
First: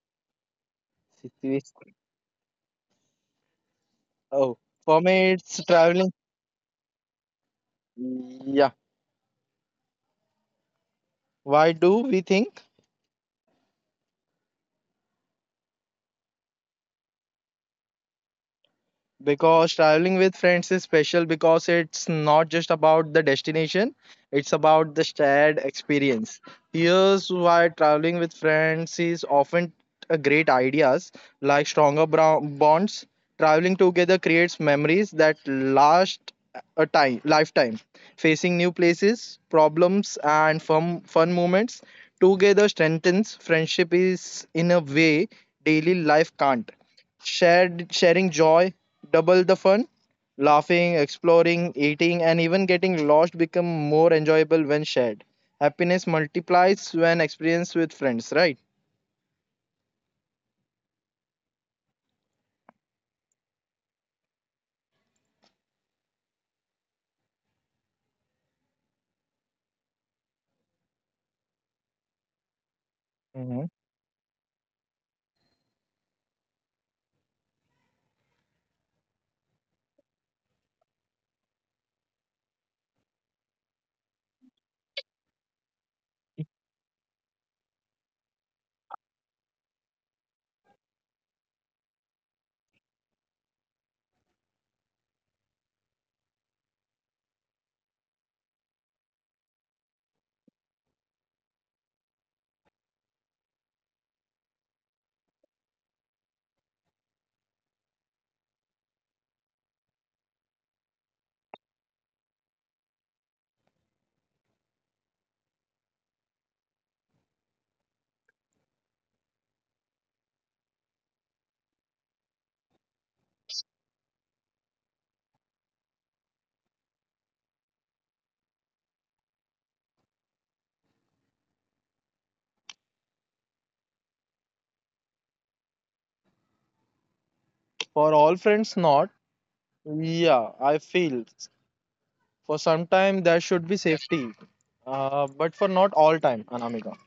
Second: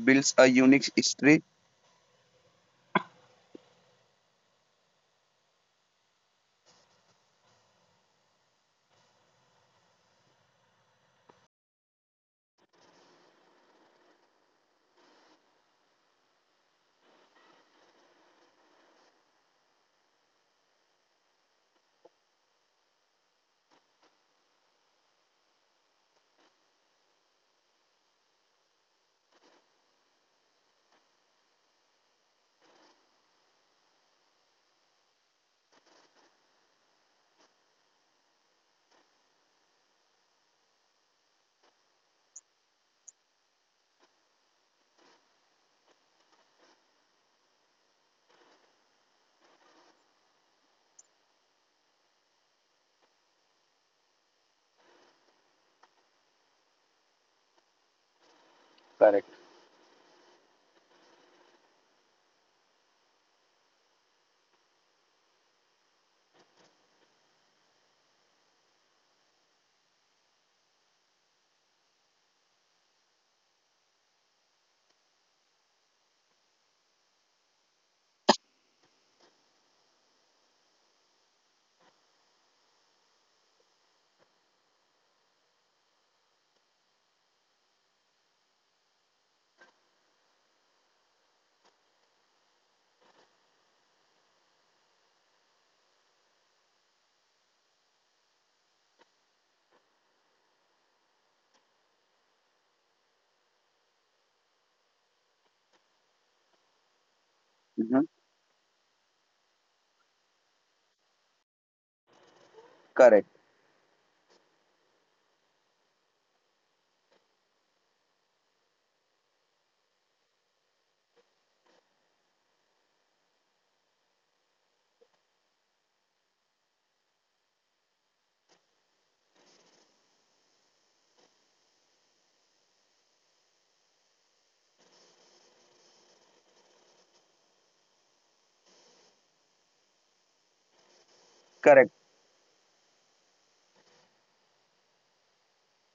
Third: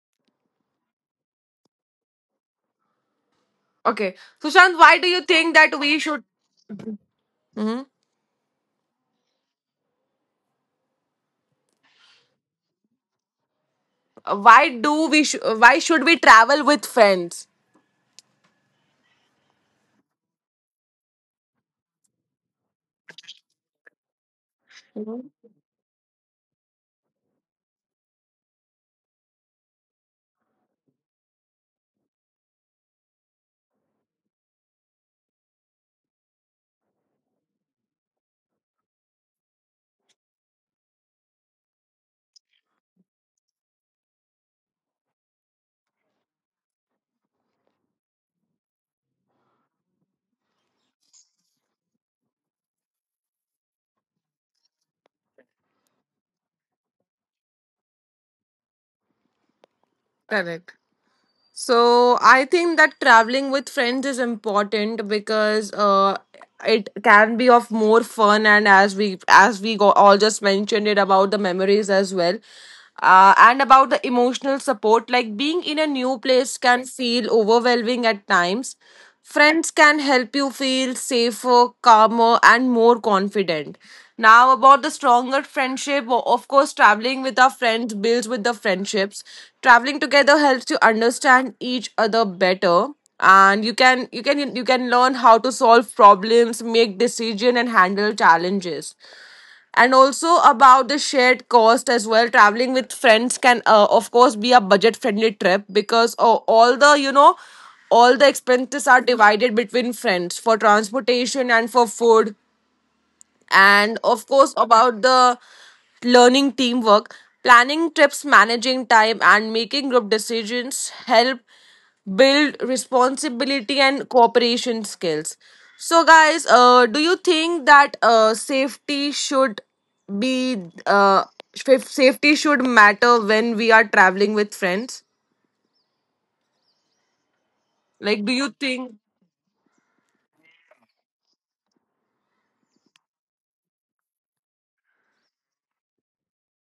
S2: builds a unique history.
S3: Situation.
S1: Okay,
S3: Oh,
S1: Sushant, why do
S3: for
S1: you
S3: me
S1: think
S3: it's
S1: that we should?
S3: traveling.
S1: Mhm.
S3: Yeah, why do we think?
S1: Why do we? Why should we travel with friends?
S3: Because traveling with friends is special, because it's not just about the destination, it's about the shared experience. Here's why traveling with friends is often a great ideas, like stronger bonds. Traveling together creates memories that last a time lifetime, facing new places, problems and fun moments together strengthens friendship is in a way daily life can't. Shared, sharing joy, double the fun. Laughing, exploring, eating, and even getting lost become more enjoyable when shared. Happiness multiplies when experienced with friends, right?
S2: Correct.
S1: Correct. So I think that traveling with friends is important because, it can be of more fun, and as we go, all just mentioned it about the memories as well.
S3: Mhm.
S1: And about the emotional support, like being in a new place can feel overwhelming at times. Friends can help you feel safer, calmer, and more confident. Now, about the stronger friendship, of course, traveling with our friends builds with the friendships. Traveling together helps you understand each other better, and you can learn how to solve problems, make decision and handle challenges. And also about the shared cost as well, traveling with friends can, of course be a budget friendly trip because, all the, you know, all the
S2: Mhm.
S1: expenses are divided between friends for transportation and for food,
S2: Correct,
S1: and of course about the learning teamwork, planning trips, managing time and making group decisions help build responsibility and cooperation skills. So guys, do you think that, safety should be, uh, if safety should matter when we are traveling with friends?
S3: For all
S1: Like do
S3: friends,
S1: you
S3: not.
S1: think,
S3: Yeah, I feel for some
S2: correct.
S3: time there should be safety, but for not all time, Anamika.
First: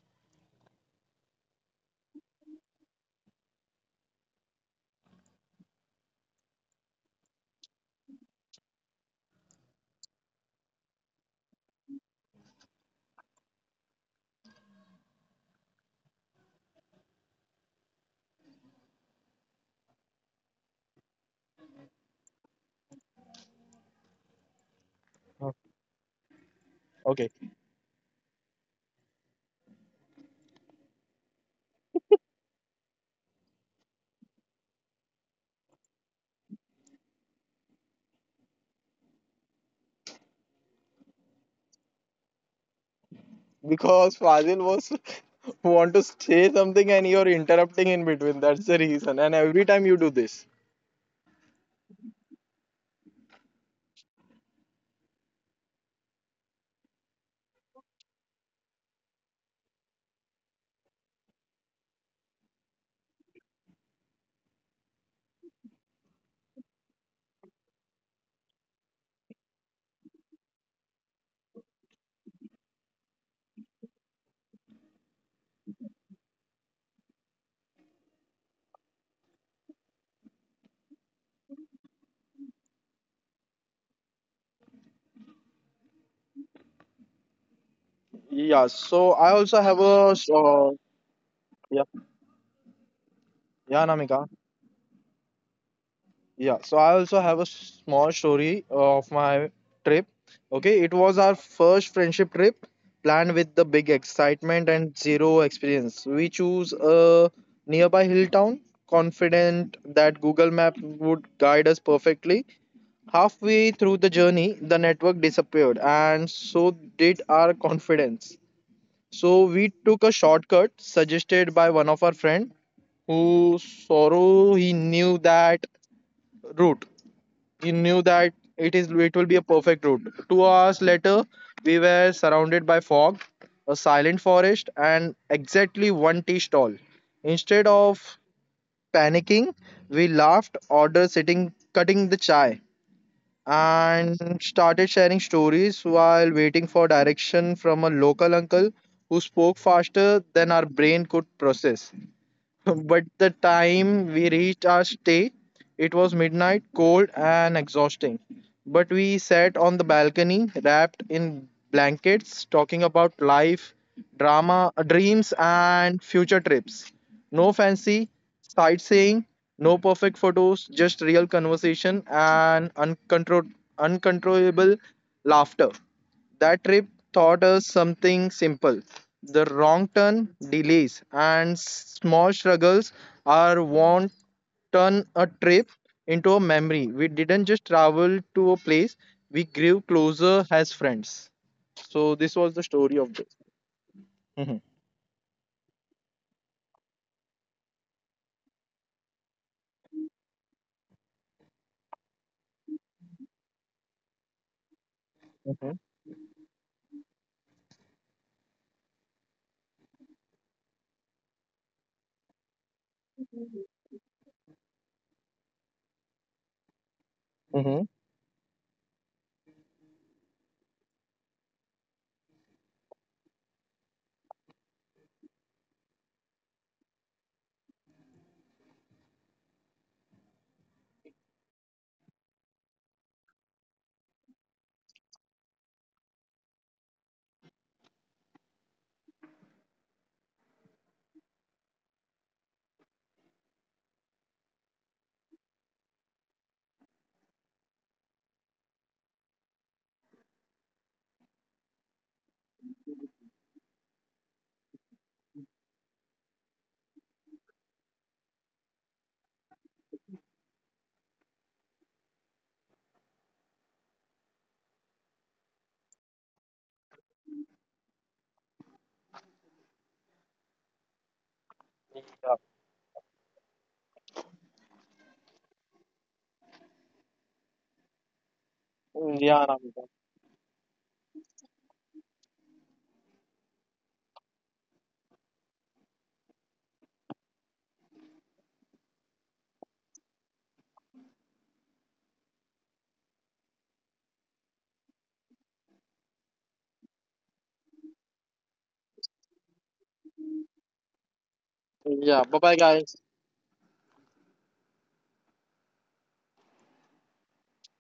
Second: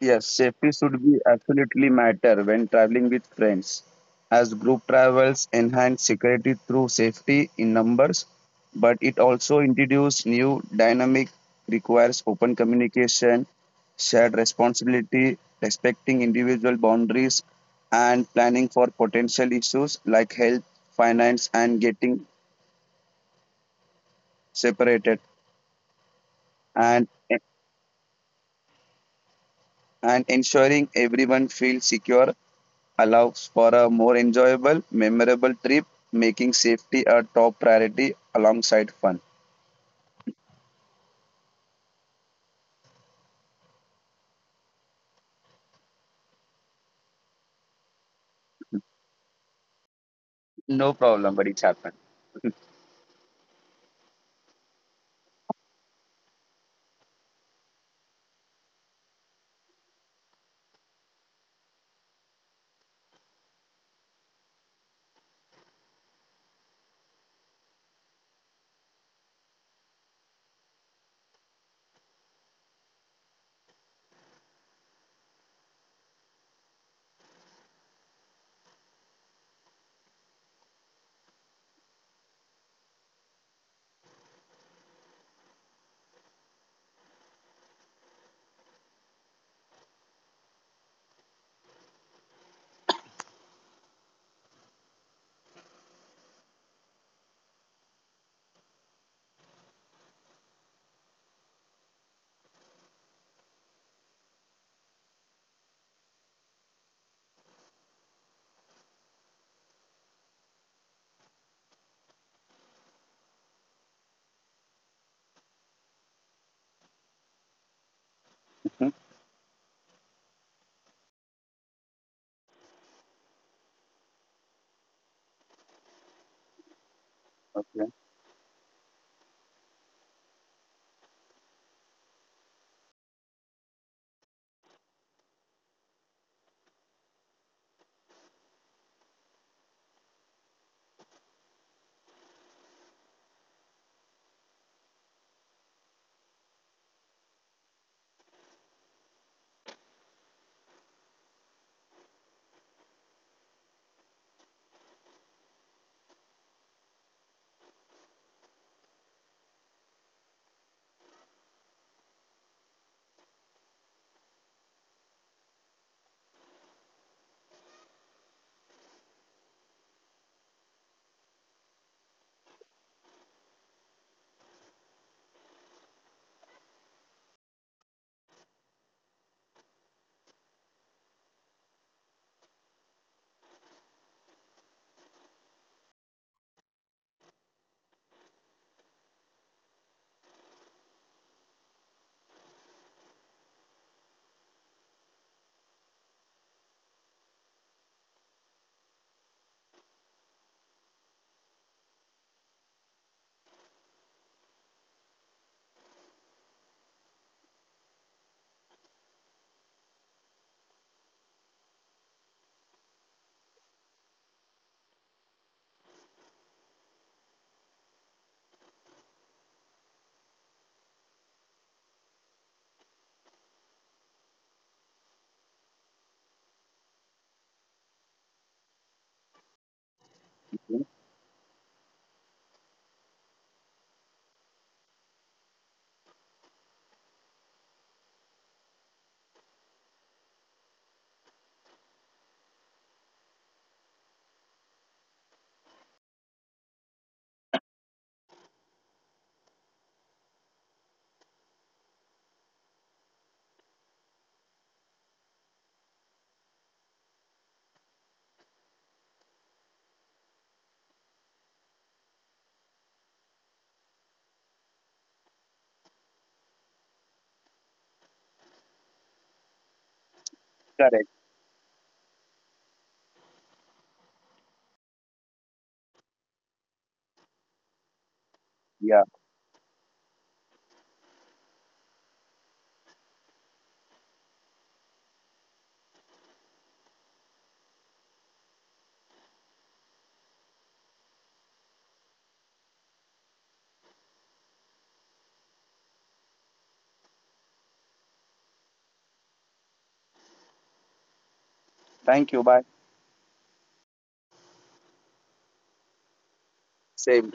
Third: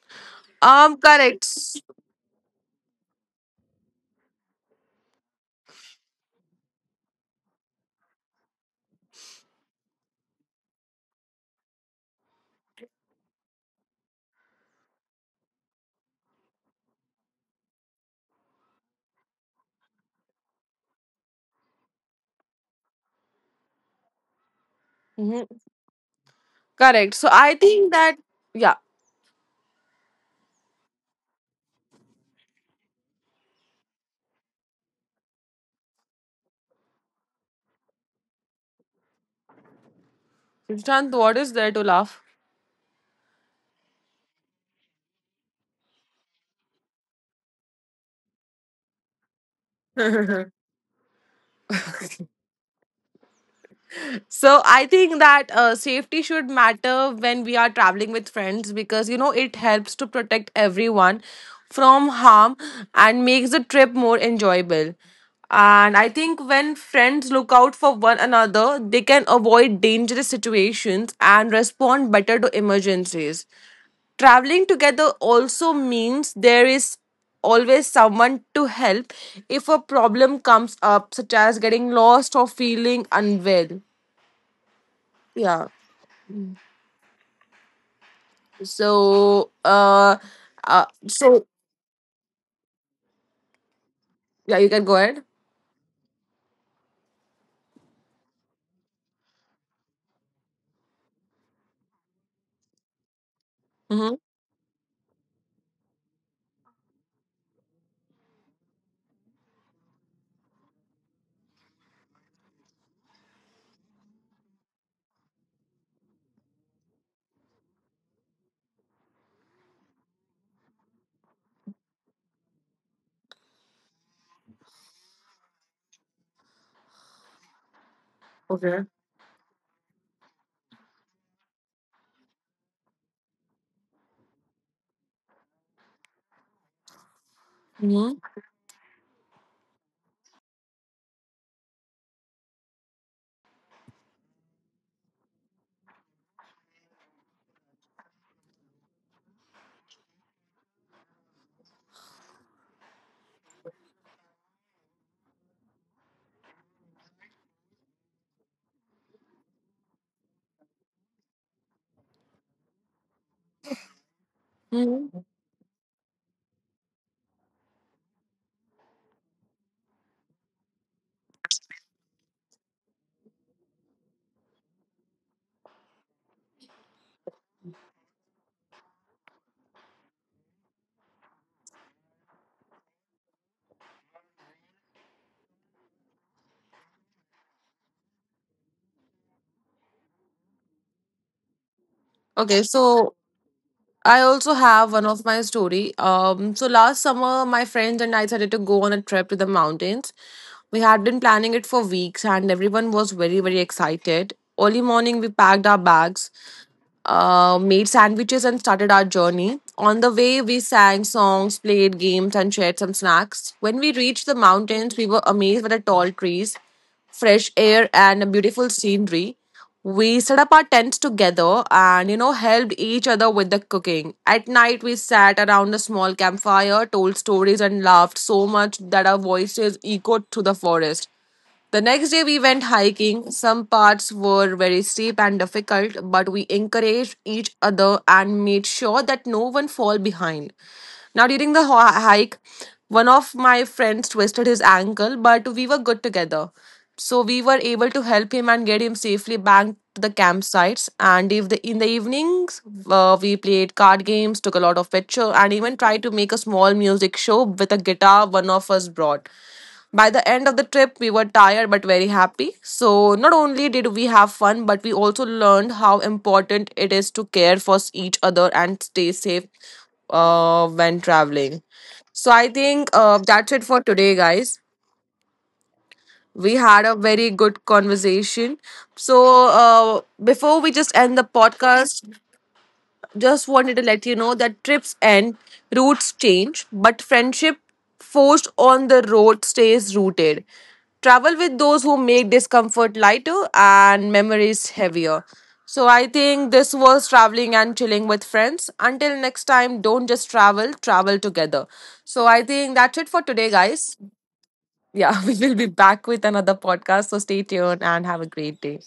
S2: Yes, safety should be
S1: correct.
S2: absolutely matter when traveling with friends, as group travels enhance security through safety in numbers, but it also introduces new dynamic requires open communication, shared responsibility, respecting individual boundaries, and planning for potential issues like health, finance, and getting separated,
S3: Oh,
S1: Mhm.
S2: and
S1: Correct.
S3: okay,
S1: So I think that, yeah.
S2: and ensuring everyone feels secure allows for a more enjoyable, memorable trip, making safety a top priority alongside fun.
S1: Prashant, what is there to laugh?
S3: because Fazil was want to say something and you're interrupting in between. That's the reason. And every time you do this.
S2: No problem, but it's happened.
S1: So I think that safety should matter when we are traveling with friends because, you know, it helps to protect everyone from harm and makes the trip more enjoyable. And I think when friends look out for one another, they can avoid dangerous situations and respond better to emergencies. Traveling together also means there is always someone to help if a problem comes up, such as getting lost or feeling unwell. Yeah.
S3: Yeah, so I also
S1: So,
S3: have a
S1: uh, uh, so
S3: yeah, yeah, Namika.
S1: yeah, you can go ahead.
S3: Yeah, so I also have a small story of my trip. Okay, it was our first friendship trip planned with the big
S1: Mm-hmm.
S3: excitement and zero experience. We choose a nearby hill town, confident that Google Map would guide us perfectly. Halfway through the journey, the network disappeared, and so did our confidence.
S2: Mhm.
S3: So we took a shortcut suggested by one of our friend who sorrow he knew that route. He knew
S2: Okay.
S3: that it is
S1: Okay.
S3: it will be a perfect route. 2 hours later, we were surrounded by fog, a silent forest, and exactly one tea stall. Instead of
S1: Mm-hmm.
S3: panicking, we laughed, ordered sitting cutting the chai and started sharing stories while waiting for direction from a local uncle who spoke faster than our brain could process. But the time we reached our stay, it was midnight, cold and exhausting. But we sat on the balcony, wrapped in blankets, talking about life, drama, dreams,
S1: Mm-hmm.
S3: and future trips. No fancy sightseeing, no perfect photos, just real conversation and uncontrollable laughter. That trip taught us something simple. The wrong turn, delays, and small struggles are what turn a trip into a memory. We didn't just travel to a place, we grew closer as friends. So, this was the
S1: Okay.
S3: story of this.
S1: So I
S3: Mhm,
S1: also have one of my story. So last summer, my friends and I decided to go on a trip to the mountains. We had been planning it for weeks, and everyone was very, very excited. Early morning, we
S3: mhm,
S1: packed our bags, made sandwiches and started our journey. On the way, we sang songs, played games, and shared some snacks. When we reached the mountains, we were amazed by the tall trees, fresh
S3: mhm.
S1: air, and a beautiful scenery. We set up our tents together and, you know, helped each other with the cooking. At night, we sat around a small campfire, told stories, and laughed so much that our voices echoed through the forest. The next day we went hiking. Some parts were very steep and difficult, but we encouraged each other and made sure that no one fall behind. Now during the hike, one of my friends twisted his ankle, but we were good together. So we were able to help him and get him safely back to the campsites. And if the, in the evenings, we played card games, took a lot of picture, and even tried to make a small music show with a guitar one of us brought. By the end of the trip, we were tired but very happy. So, not only did we have fun, but we also learned how important it is to care for each other and stay safe
S2: Correct.
S1: when traveling. So, I think that's it for today, guys. We had a very good conversation.
S2: Yeah.
S1: So, before we just end the podcast, just wanted to let you know that trips end, routes change, but friendship forged on the road stays rooted. Travel with those who make discomfort lighter and memories heavier. So I think this was traveling and chilling with friends. Until next time, don't just travel, travel together.
S2: Thank
S1: So
S2: you.
S1: I
S2: Bye.
S1: think that's it for
S3: Yeah, bye
S1: today,
S3: bye,
S1: guys.
S3: guys.
S1: Yeah, we will be back with another podcast.
S2: Same.
S1: So stay tuned and have a great day.